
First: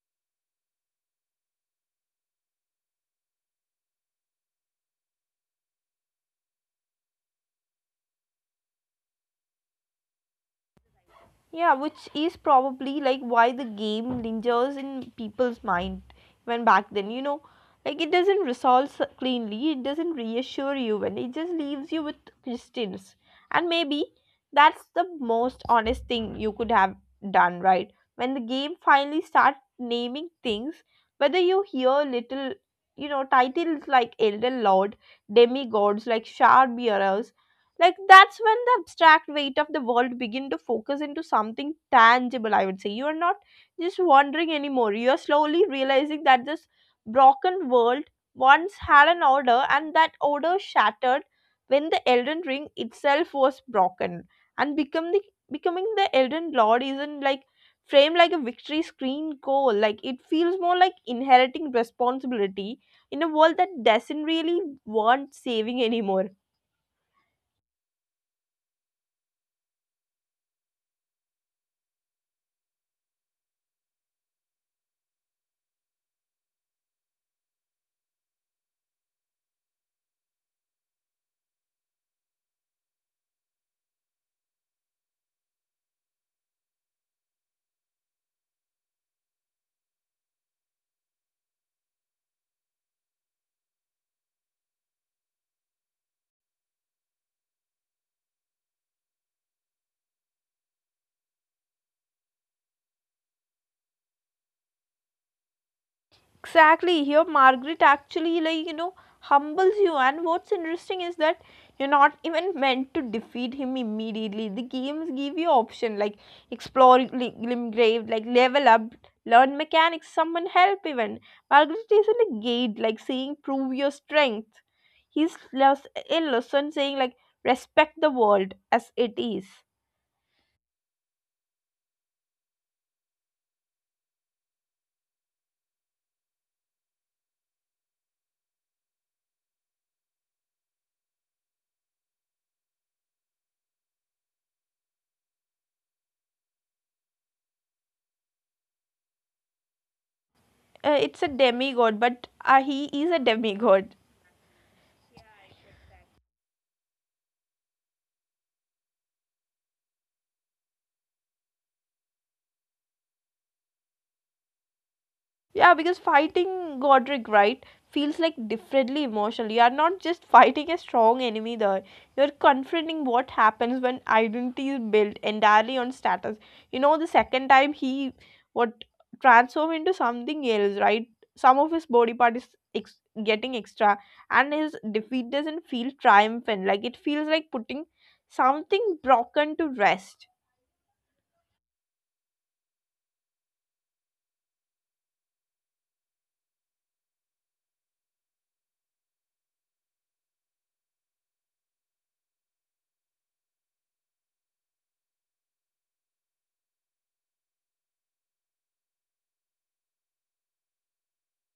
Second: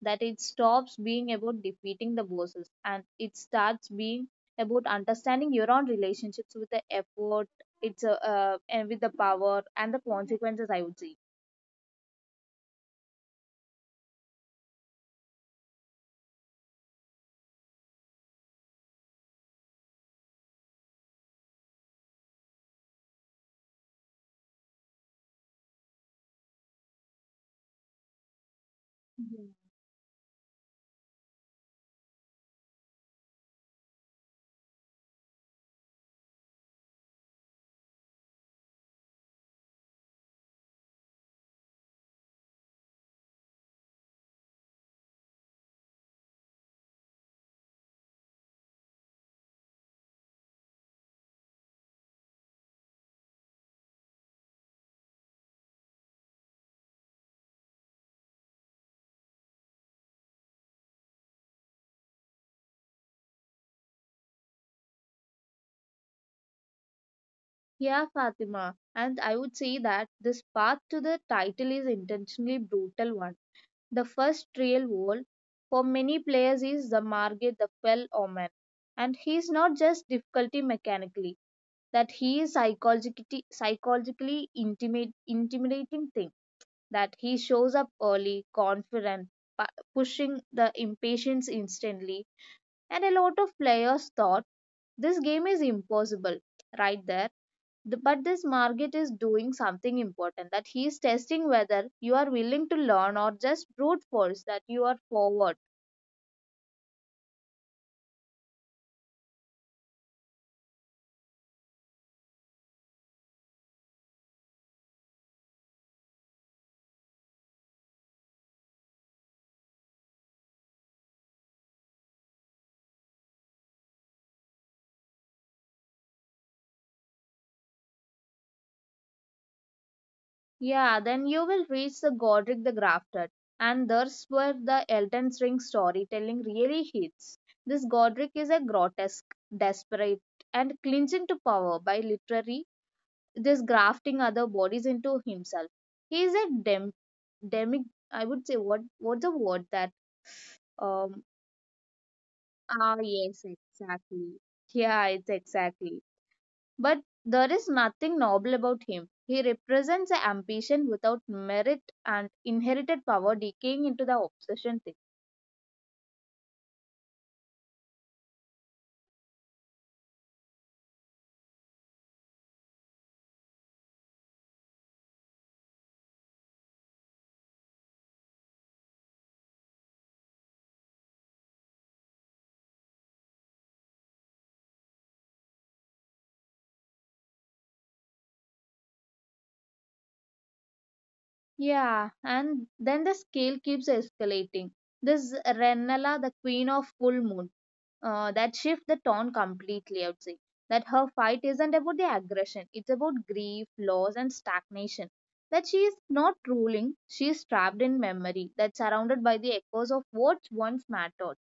that it stops being about defeating the bosses and it starts being about understanding your own relationships with the effort. And with the power and the consequences, I would say. Yeah, which is probably why the game lingers in people's mind when back then, you know, it doesn't resolve cleanly, it doesn't reassure you, and it just leaves you with questions. And maybe that's the most honest thing you could have done, right? When the game finally Mhm. start naming things, whether you hear little, you know, titles like Elder Lord, demigods like Shard, like that's when the abstract weight of the world begin to focus into something tangible, I would say. You are not just wandering anymore, you are slowly realizing that this broken world once had an order, and that order shattered when the Elden Ring itself was broken, and become the, becoming the Elden Lord isn't framed like a victory screen goal. Like, it feels more like inheriting responsibility in a world that doesn't really want saving anymore. Yeah, Fatima, and I would say that this path to the title is intentionally brutal one. The first real goal for many players is the Margate the Fell Omen, and he is not just difficulty mechanically, that he is psychologically intimidating thing, that he shows up early, confident, pushing the impatience instantly, and a lot of players thought this game is impossible right there. But this market is doing something important, that he is testing whether you are willing to learn or just brute force that you are forward. Exactly. Here, Margaret actually, like, you know, humbles you. And what's interesting is that you're not even meant to defeat him immediately. The games give you option like explore Glimgrave, like level up, learn mechanics, summon help even. Margaret isn't a gate, like saying prove your strength. He's less a lesson saying like respect the world as it is. Yeah, then you will reach the Godric the Grafted. And that's where the Elden Ring storytelling really hits. This Godric is a grotesque, desperate, and clinging to power by literally this grafting other bodies into himself. He is a demic, I would say, what what's the word that, It's a um demigod, but he ah, is a yes, demigod. exactly. Yeah, it's exactly, but there is nothing noble about him. He represents the ambition without merit and inherited power decaying into the obsession thing. Yeah, because fighting Godric, right, feels like differently emotional. You are not just fighting a strong enemy there. You're confronting what happens when identity is built entirely on status. You know, the second time he what transform into something else, right? Some of his body part is getting extra, and his defeat doesn't feel triumphant. Like it feels like putting something broken to rest. Yeah, and then the scale keeps escalating. This Renala, the queen of full moon, that shifts the tone completely, I would say. That her fight isn't about the aggression, it's about grief, loss, and stagnation. That she is not ruling, she is trapped in memory, that's surrounded by the echoes of what once mattered.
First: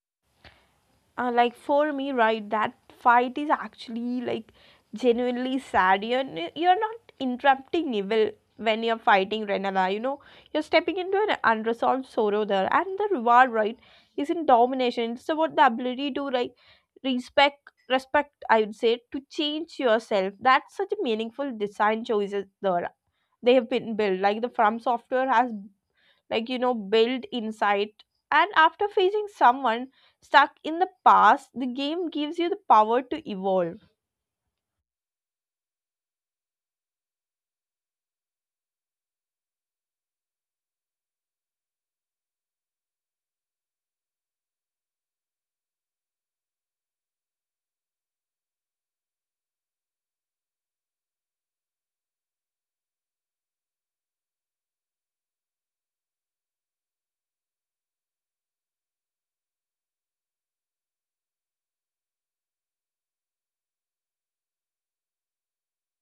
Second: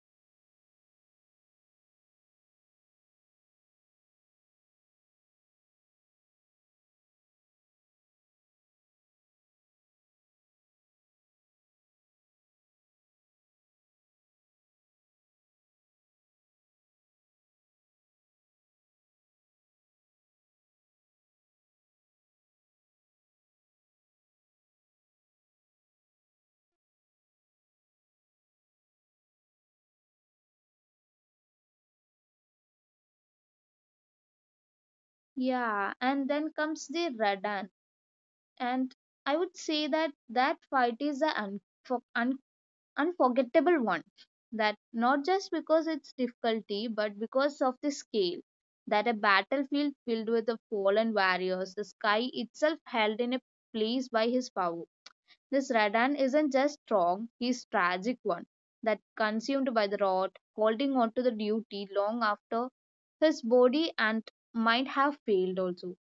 Like for me, right, that fight is actually like genuinely sad. You're, you're not interrupting evil when you're fighting Renala, you know, you're stepping into an unresolved sorrow there. And the reward, right, is in domination. It's about the ability to like respect respect, I would say, to change yourself. That's such a meaningful design choices there. They have been built like the, from software has like, you know, build insight, and after facing someone stuck in the past, the game gives you the power to evolve. Yeah, and then comes the Radan, and I would say that that fight is the un- unforgettable one, that not just because its difficulty but because of the scale, that a battlefield filled with the fallen warriors, the sky itself held in a place by his power. This Radan isn't just strong, he's tragic one, that consumed by the rot, holding on to the duty long after his body and mind have failed also.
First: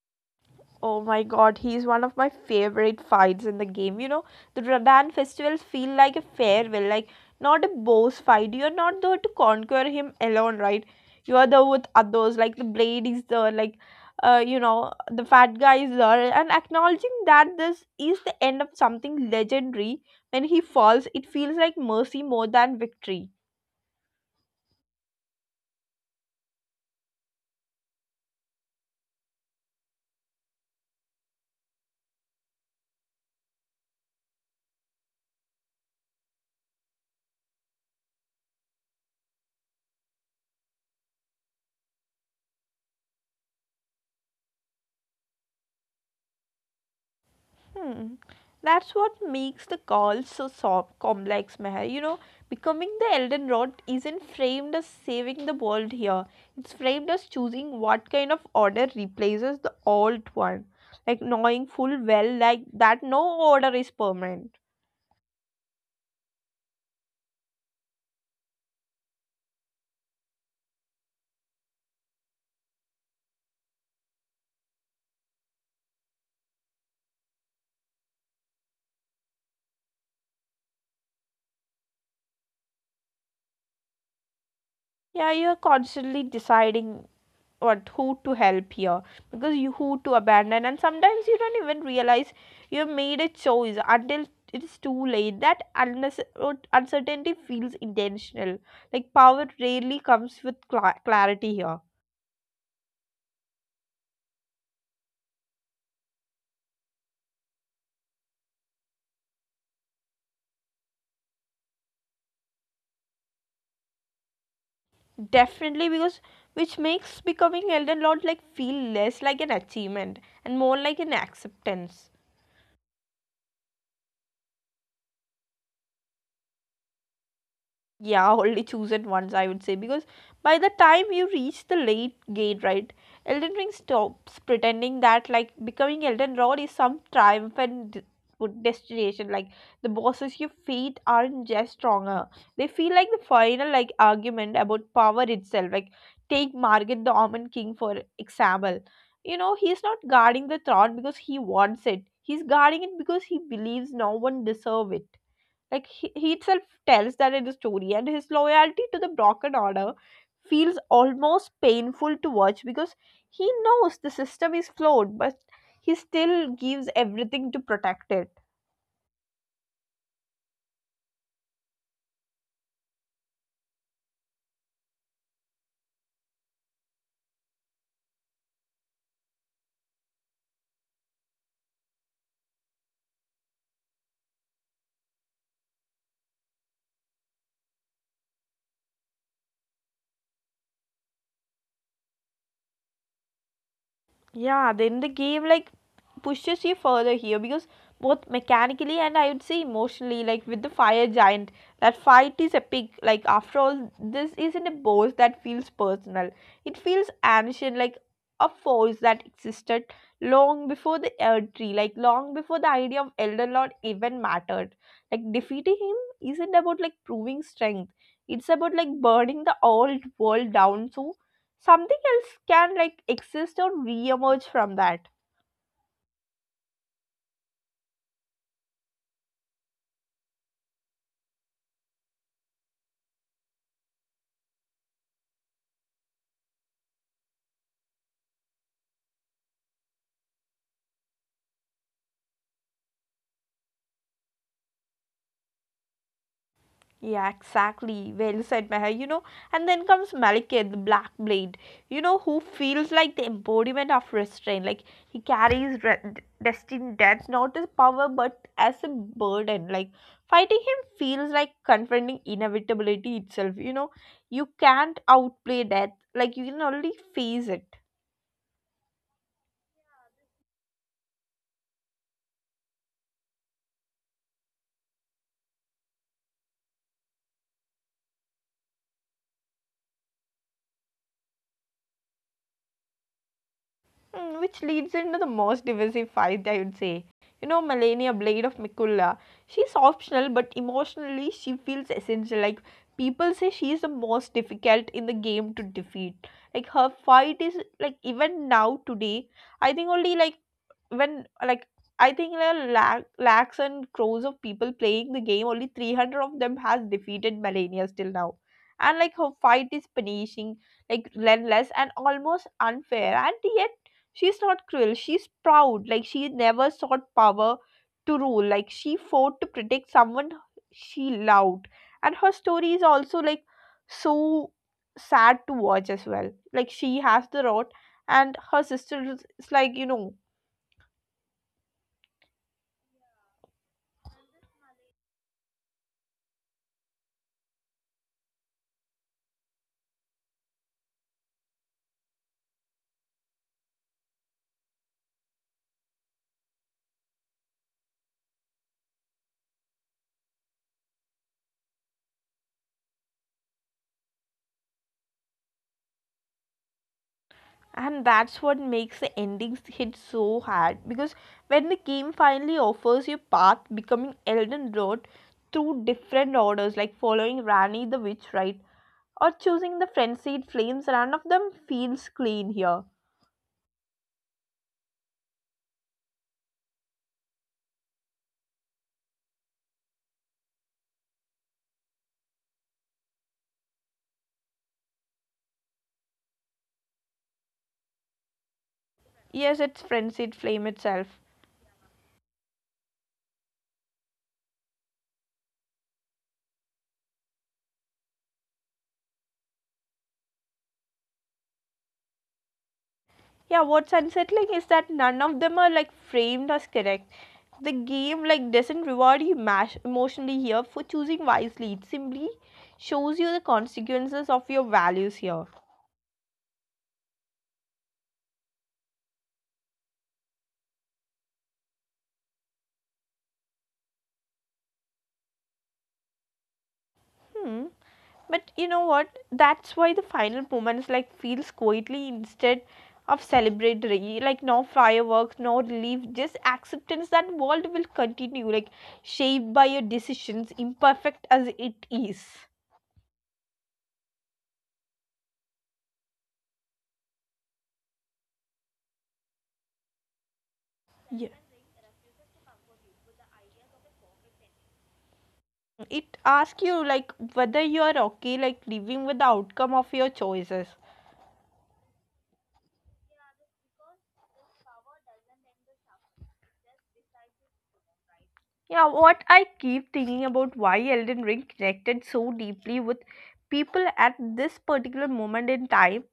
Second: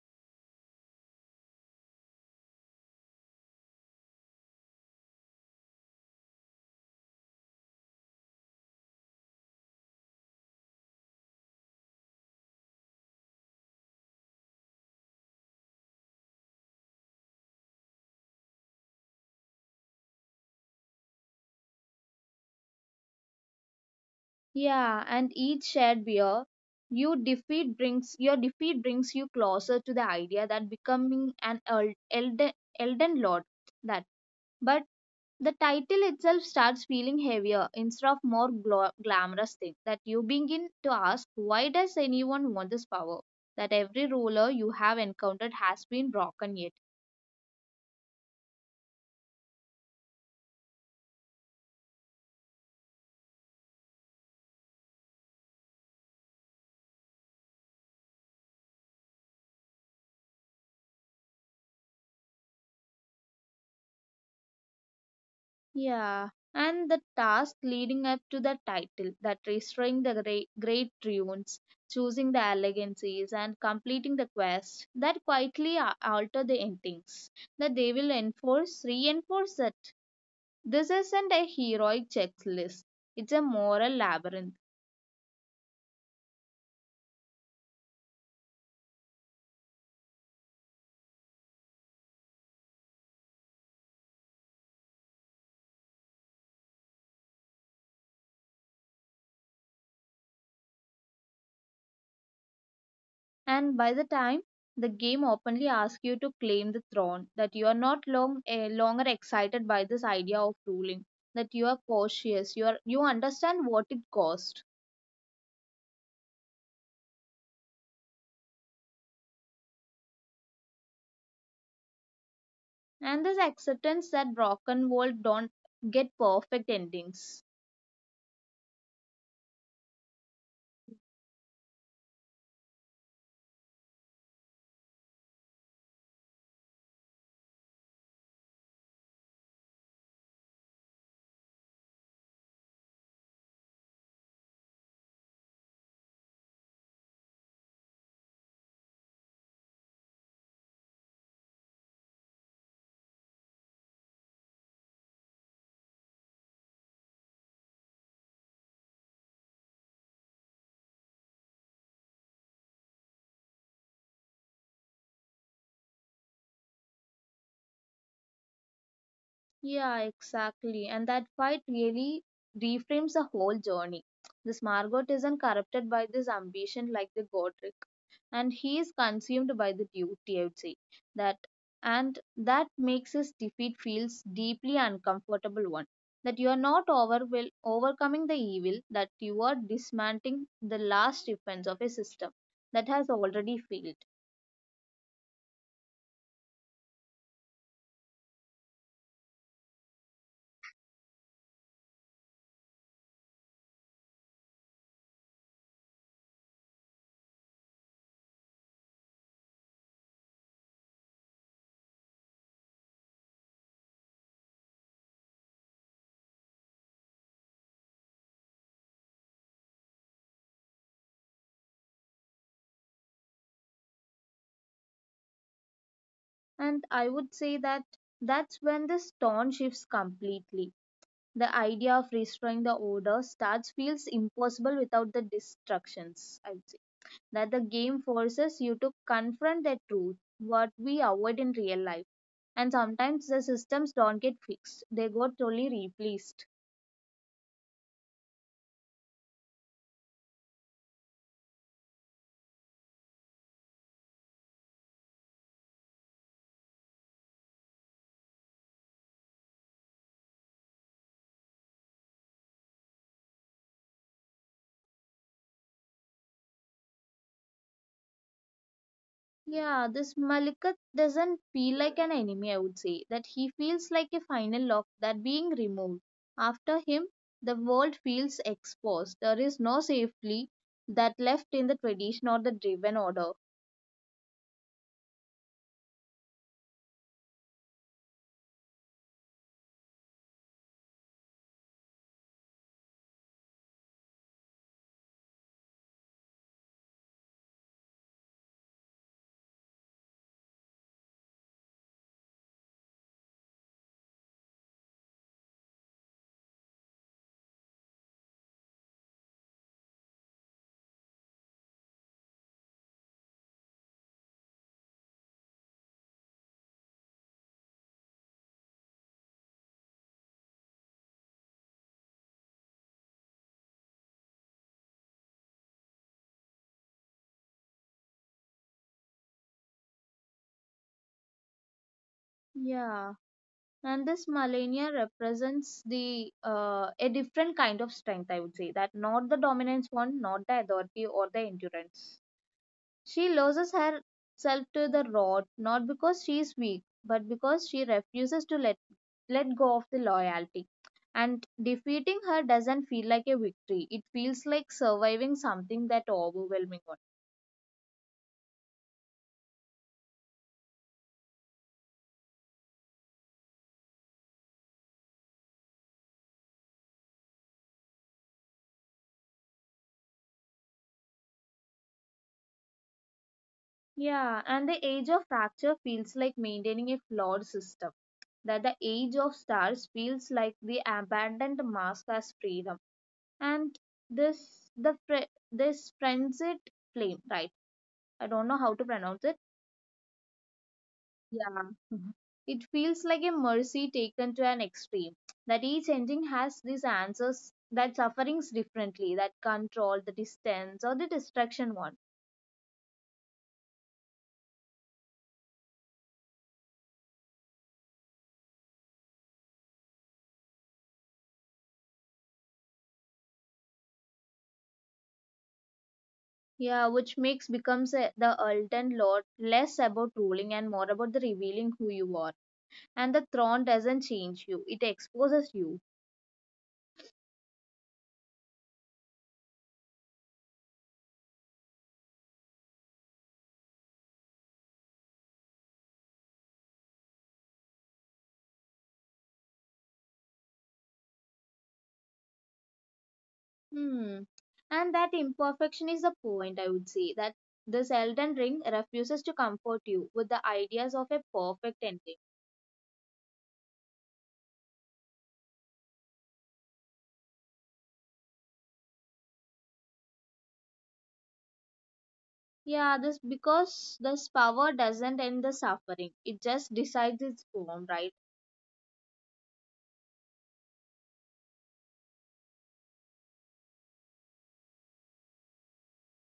Oh my god, he's one of my favorite fights in the game. You know, the Radan festivals feel like a farewell, like not a boss fight. You're not there to conquer him alone, right? You are there with others, like the blade is there, like the fat guy is there, and acknowledging that this is the end of something legendary. When he falls, it feels like mercy more than victory. Yeah, and each shared beer you defeat brings, your defeat brings you closer to the idea that becoming an elden lord, that but the title itself starts feeling heavier instead of more glamorous thing, that you begin to ask why does anyone want this power, that every ruler you have encountered has been broken yet. Hmm. That's what makes the call so soft, complex, Meher. You know, becoming the Elden Rod isn't framed as saving the world here. It's framed as choosing what kind of order replaces the old one. Like knowing full well like that no order is permanent. Yeah, and the task leading up to the title, that restoring the great ruins, choosing the elegancies, and completing the quest, that quietly alter the endings. That they will reinforce that this isn't a heroic checklist; it's a moral labyrinth. Yeah, you're constantly deciding what, who to help here, because you, who to abandon, and sometimes you don't even realize you have made a choice until it is too late. That uncertainty feels intentional, like power rarely comes with clarity here. And by the time the game openly asks you to claim the throne, that you are not longer excited by this idea of ruling, that you are cautious, you are you understand what it costs. Definitely, because which makes becoming elder lord like feel less like an achievement and more like an acceptance. And this acceptance that rock and world don't get perfect endings. Yeah, only chosen ones, I would say, because by the time you reach the late gate, right, Elden Ring stops pretending that like becoming Elden Rod is some triumphant good destination. Like the bosses you feet aren't just stronger; they feel like the final like argument about power itself. Like take Margaret the Almond King for example. You know, he's not guarding the throne because he wants it. He's guarding it because he believes no one deserves it. Like he itself tells that in the story, and his loyalty to the broken order feels almost painful to watch because he knows the system is flawed, but he still gives everything to protect it. Yeah, exactly. And that fight really reframes the whole journey. This Margot isn't corrupted by this ambition like the Godric, and he is consumed by the duty, I would say, that and that makes his defeat feels deeply uncomfortable one, that you are not overcoming the evil, that you are dismantling the last defense of a system that has already failed. Yeah, then the game like pushes you further here because both mechanically and I would say emotionally, like with the fire giant, that fight is epic. Like after all, this isn't a boss that feels personal. It feels ancient, like a force that existed long before the Earth Tree, like long before the idea of Elder Lord even mattered. Like defeating him isn't about like proving strength. It's about like burning the old world down so something else can like exist or re-emerge from that. And I would say that that's when the tone shifts completely. The idea of restoring the order starts feels impossible without the distractions, I would say, that the game forces you to confront the truth what we avoid in real life, and sometimes the systems don't get fixed, they got only replaced. Yeah, exactly, well said, Meher. You know, and then comes Malekith the Black Blade, you know, who feels like the embodiment of restraint. Like he carries destined death not as power but as a burden. Like fighting him feels like confronting inevitability itself. You know, you can't outplay death, like you can only face it. Yeah, this Malikat doesn't feel like an enemy, I would say, that he feels like a final lock that being removed. After him, the world feels exposed. There is no safely that left in the tradition or the driven order. Mm, which leads into the most divisive fight, I would say. You know, Melania Blade of Mikulla. She's optional, but emotionally, she feels essential. Like, people say she is the most difficult in the game to defeat. Like, her fight is, like, even now, today, I think only, like, when, like, I think there are lakhs and crores of people playing the game, only 300 of them has defeated Melania still now. And, like, her fight is punishing, like, relentless and almost unfair. And yet, she's not cruel, she's proud. Like she never sought power to rule. Like she fought to protect someone she loved. And her story is also like so sad to watch as well. Like she has the rot and her sister is like, you know, Yeah. And this Malenia represents the a different kind of strength, I would say, that not the dominance one, not the authority or the endurance. She loses herself to the rod not because she is weak, but because she refuses to let go of the loyalty. And defeating her doesn't feel like a victory, it feels like surviving something that overwhelming one. and that's what makes the endings hit so hard because when the game finally offers you path becoming Elden Road through different orders, like following Rani the witch, right, or choosing the frenzied flames. None of them feels clean here. Yeah, and the age of fracture feels like maintaining a flawed system. That the age of stars feels like the abandoned mask as freedom. And this the this frenzied flame, right? I don't know how to pronounce it. Yes, it's frenzied flame itself. Yeah. Mhm. It feels like a mercy taken to an extreme. That each ending has these answers that sufferings differently, that control, the distance, or the destruction one. Yeah, what's unsettling is that none of them are like framed as correct. The game like doesn't reward you emotionally here for choosing wisely. It simply shows you the consequences of your values here. Yeah, which makes becomes a, the ultimate lord less about ruling and more about the revealing who you are. And the throne doesn't change you; it exposes you. Hmm. But you know what? That's why the final moments like feels quietly instead of celebratory. Like no fireworks, no relief, just acceptance that world will continue, like shaped by your decisions, imperfect as it is. Hmm. And that imperfection is the point, I would say. That this Elden Ring refuses to comfort you with the ideas of a Yeah. perfect ending. It asks you like whether you are okay like living with the outcome of your choices. Yeah, this because this power doesn't end the suffering. It just decides its form, right? Yeah, what I keep thinking about why Elden Ring connected so deeply with people at this particular moment in time,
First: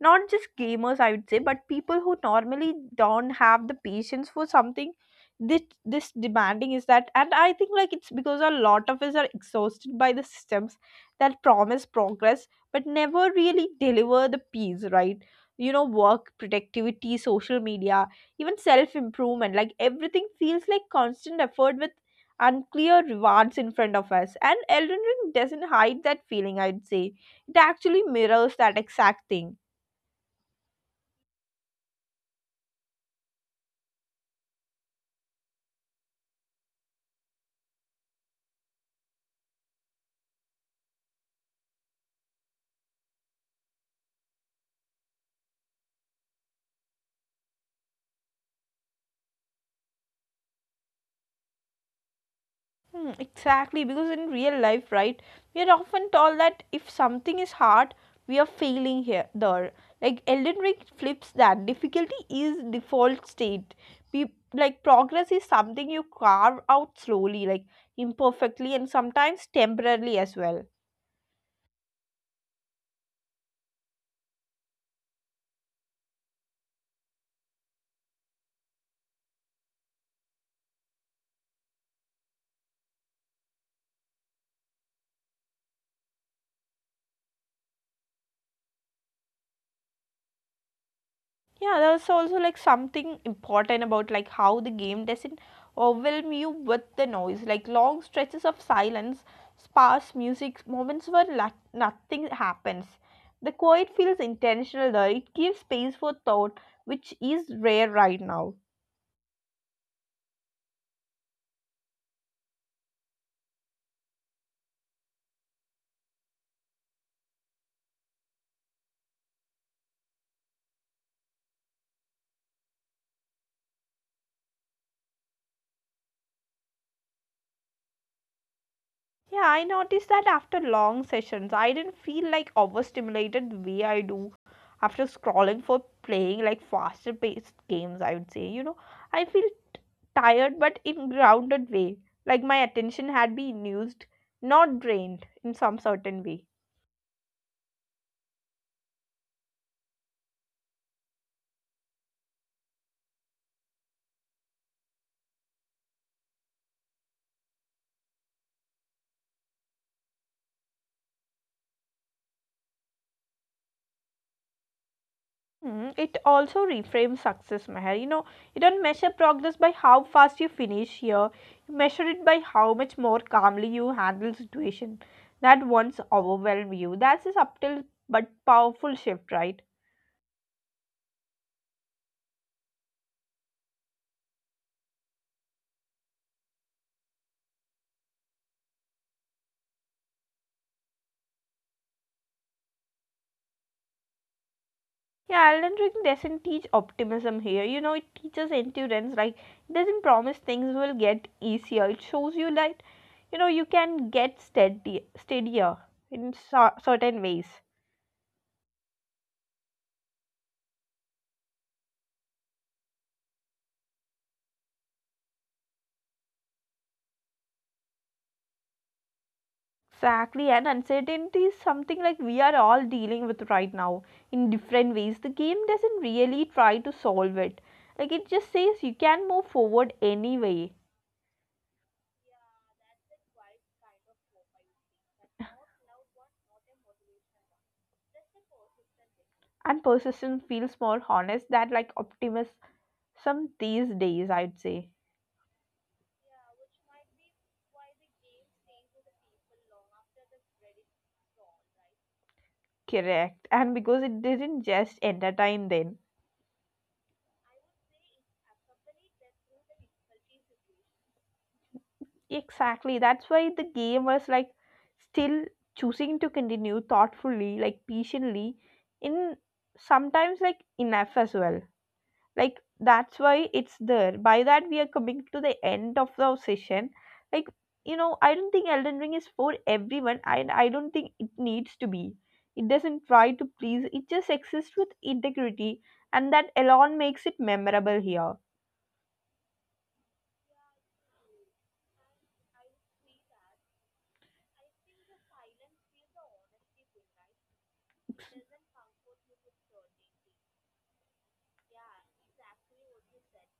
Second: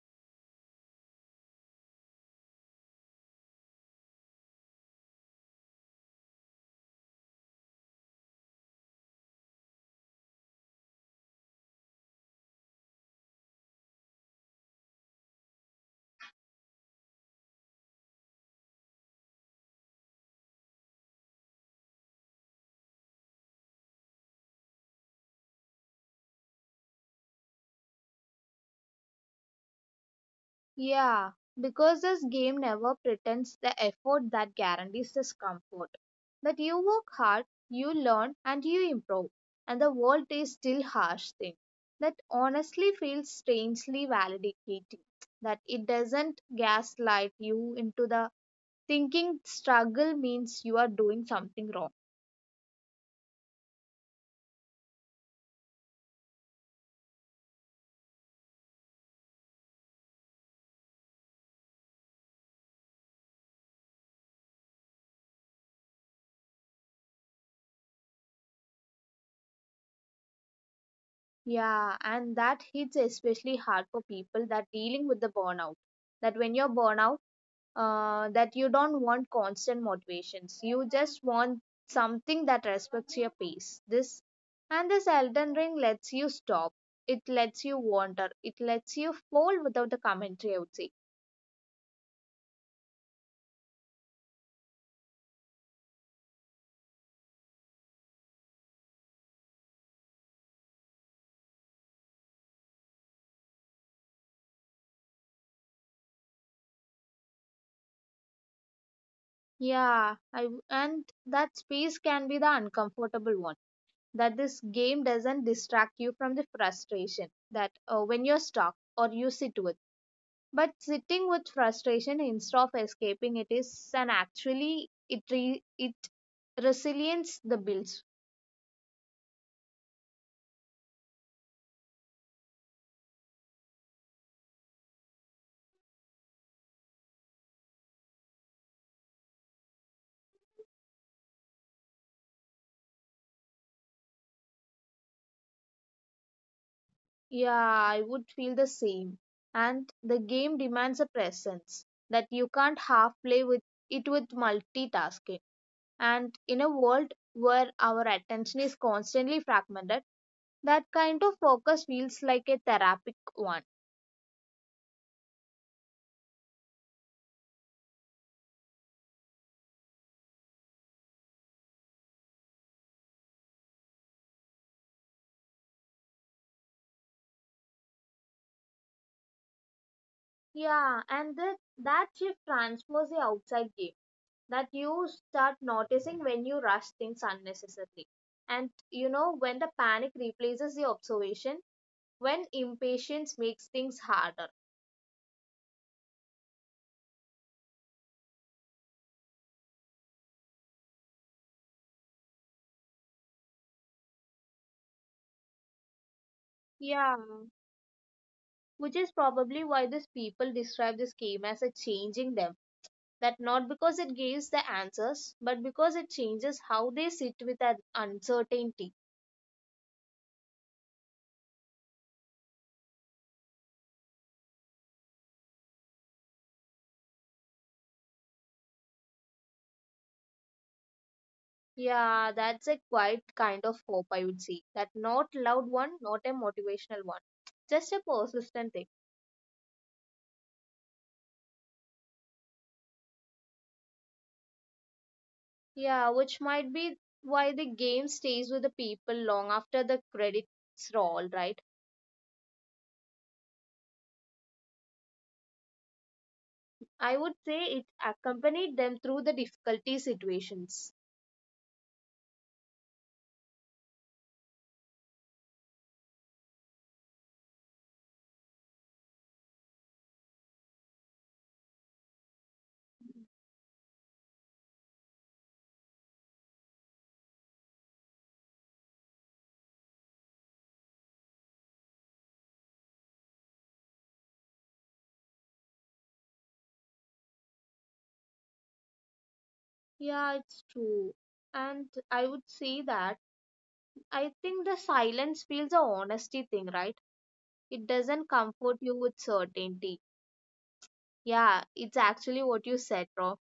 not just gamers, I would say, but people who normally don't have the patience for something this this demanding, is that, and I think like it's because a lot of us are exhausted by the systems that promise progress but never really deliver the peace, right? You know, work productivity, social media, even self improvement, like everything feels like constant effort with unclear rewards in front of us, and Elden Ring doesn't hide that feeling, I'd say. It actually mirrors that exact thing. Yeah, because this game never pretends the effort that guarantees this comfort. That you work hard, you learn, and you improve, and the world is still harsh thing. That honestly feels strangely validating. That it doesn't gaslight you into the thinking struggle means you are doing something wrong. Hmm, exactly, because in real life, right, we are often told that if something is hard, we are failing here there. Like Elden Ring flips that. Difficulty is default state. Peop like progress is something you carve out slowly, like imperfectly and sometimes temporarily as well. Yeah, and that hits especially hard for people that dealing with the burnout. That when you're burnout, that you don't want constant motivations. You just want something that respects your pace. This and this Elden Ring lets you stop. It lets you wander. It lets you fall without the commentary, I would say. Yeah, there's also like something important about like how the game doesn't overwhelm you with the noise. Like long stretches of silence, sparse music, moments where nothing happens. The quiet feels intentional though. It gives space for thought, which is rare right now. Yeah, I w and that space can be the uncomfortable one. That this game doesn't distract you from the frustration, that when you're stuck or you sit with. But sitting with frustration instead of escaping it is an actually it it resilience the builds. Yeah, I noticed that after long sessions, I didn't feel like overstimulated the way I do after scrolling for playing like faster paced games, I would say. You know, I feel t- tired but in grounded way. Like my attention had been used, not drained in some certain way. Yeah, I would feel the same. And the game demands a presence that you can't half play with it with multitasking. And in a world where our attention is constantly fragmented, that kind of focus feels like a therapeutic one. Hmm, it also reframes success, Meher. You know, you don't measure progress by how fast you finish here. You measure it by how much more calmly you handle situation that once overwhelmed you. That's a subtle but powerful shift, right? Yeah, and that shift transforms the outside game, that you start noticing when you rush things unnecessarily. And you know, when the panic replaces the observation, when impatience makes things harder. Yeah, Elden Ring doesn't teach optimism here. You know, it teaches endurance. Like, it doesn't promise things will get easier. It shows you that, you know, you can get steadier in certain Yeah. ways. Which is probably why these people describe this game as a changing them. That not because it gives the answers, but because it changes how they sit with that uncertainty. Exactly, and uncertainty is something like we are all dealing with right now in different ways. The game doesn't really try to solve it, like, it just says you can move forward anyway. Yeah, that's a quite kind of hope, I would say. That not loud one, not a motivational one, just a persistent thing. And persistence feels more honest than like optimism these days, I'd say. Yeah, which might be why the game stays with the people long after the credits roll, right? Correct. And because it didn't just entertain them. I would say it accompanied them through the difficulty situations. Exactly. That's why the game was like still choosing to continue thoughtfully, like patiently, in sometimes like enough as well, like that's why it's there. By that, we are coming to the end of the session. Like, you know, I don't think Elden Ring is for everyone, and I don't think it needs to be. It doesn't try to please. It just exists with integrity, and that alone makes it memorable here. Yeah, it's true. And I would say that I think the silence feels a honesty thing, right? It doesn't comfort you with certainty. Yeah, it's actually what you said, Rob.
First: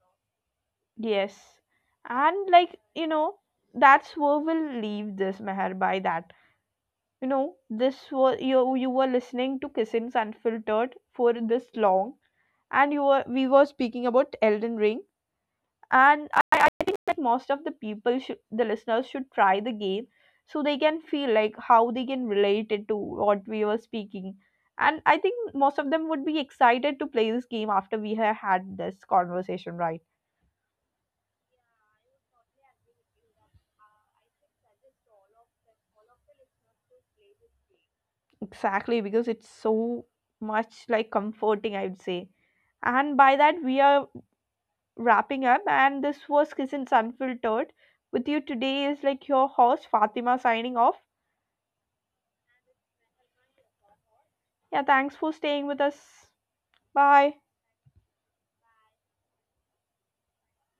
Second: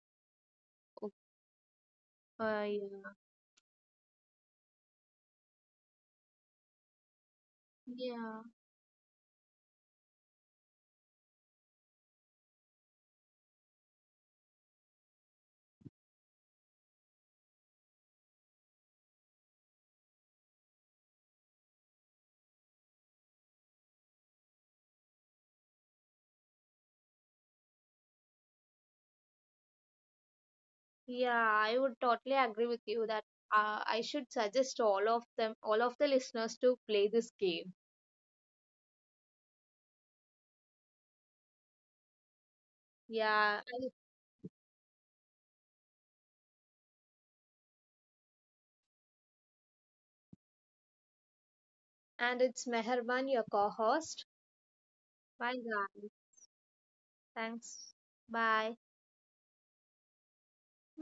Oh. Yes. And like, you Yeah. know, that's where we'll leave this, Meher, by that. You know, this was, Yeah. you were listening to Kissins Unfiltered for this long, and you were we were speaking about Elden Ring, and I think that most of the people should the listeners should try the game so they can feel like how they can relate it to what we were speaking. And I think most of them would be excited to play this game after we have had this conversation, right? Yeah, I would totally Yeah, agree I would with totally you agree that with you that I should I should suggest suggest all of the all of the listeners to listeners to play this play this game. game. Exactly, because it's so much like comforting, I'd say. And by Yeah, that, we and, are wrapping up. And this was Kisses Unfiltered. With you today is like your host, Fatima, signing off. and it's Meherban, your co-host. Yeah, thanks for Bye, staying with guys. us. Bye. Thanks. Bye.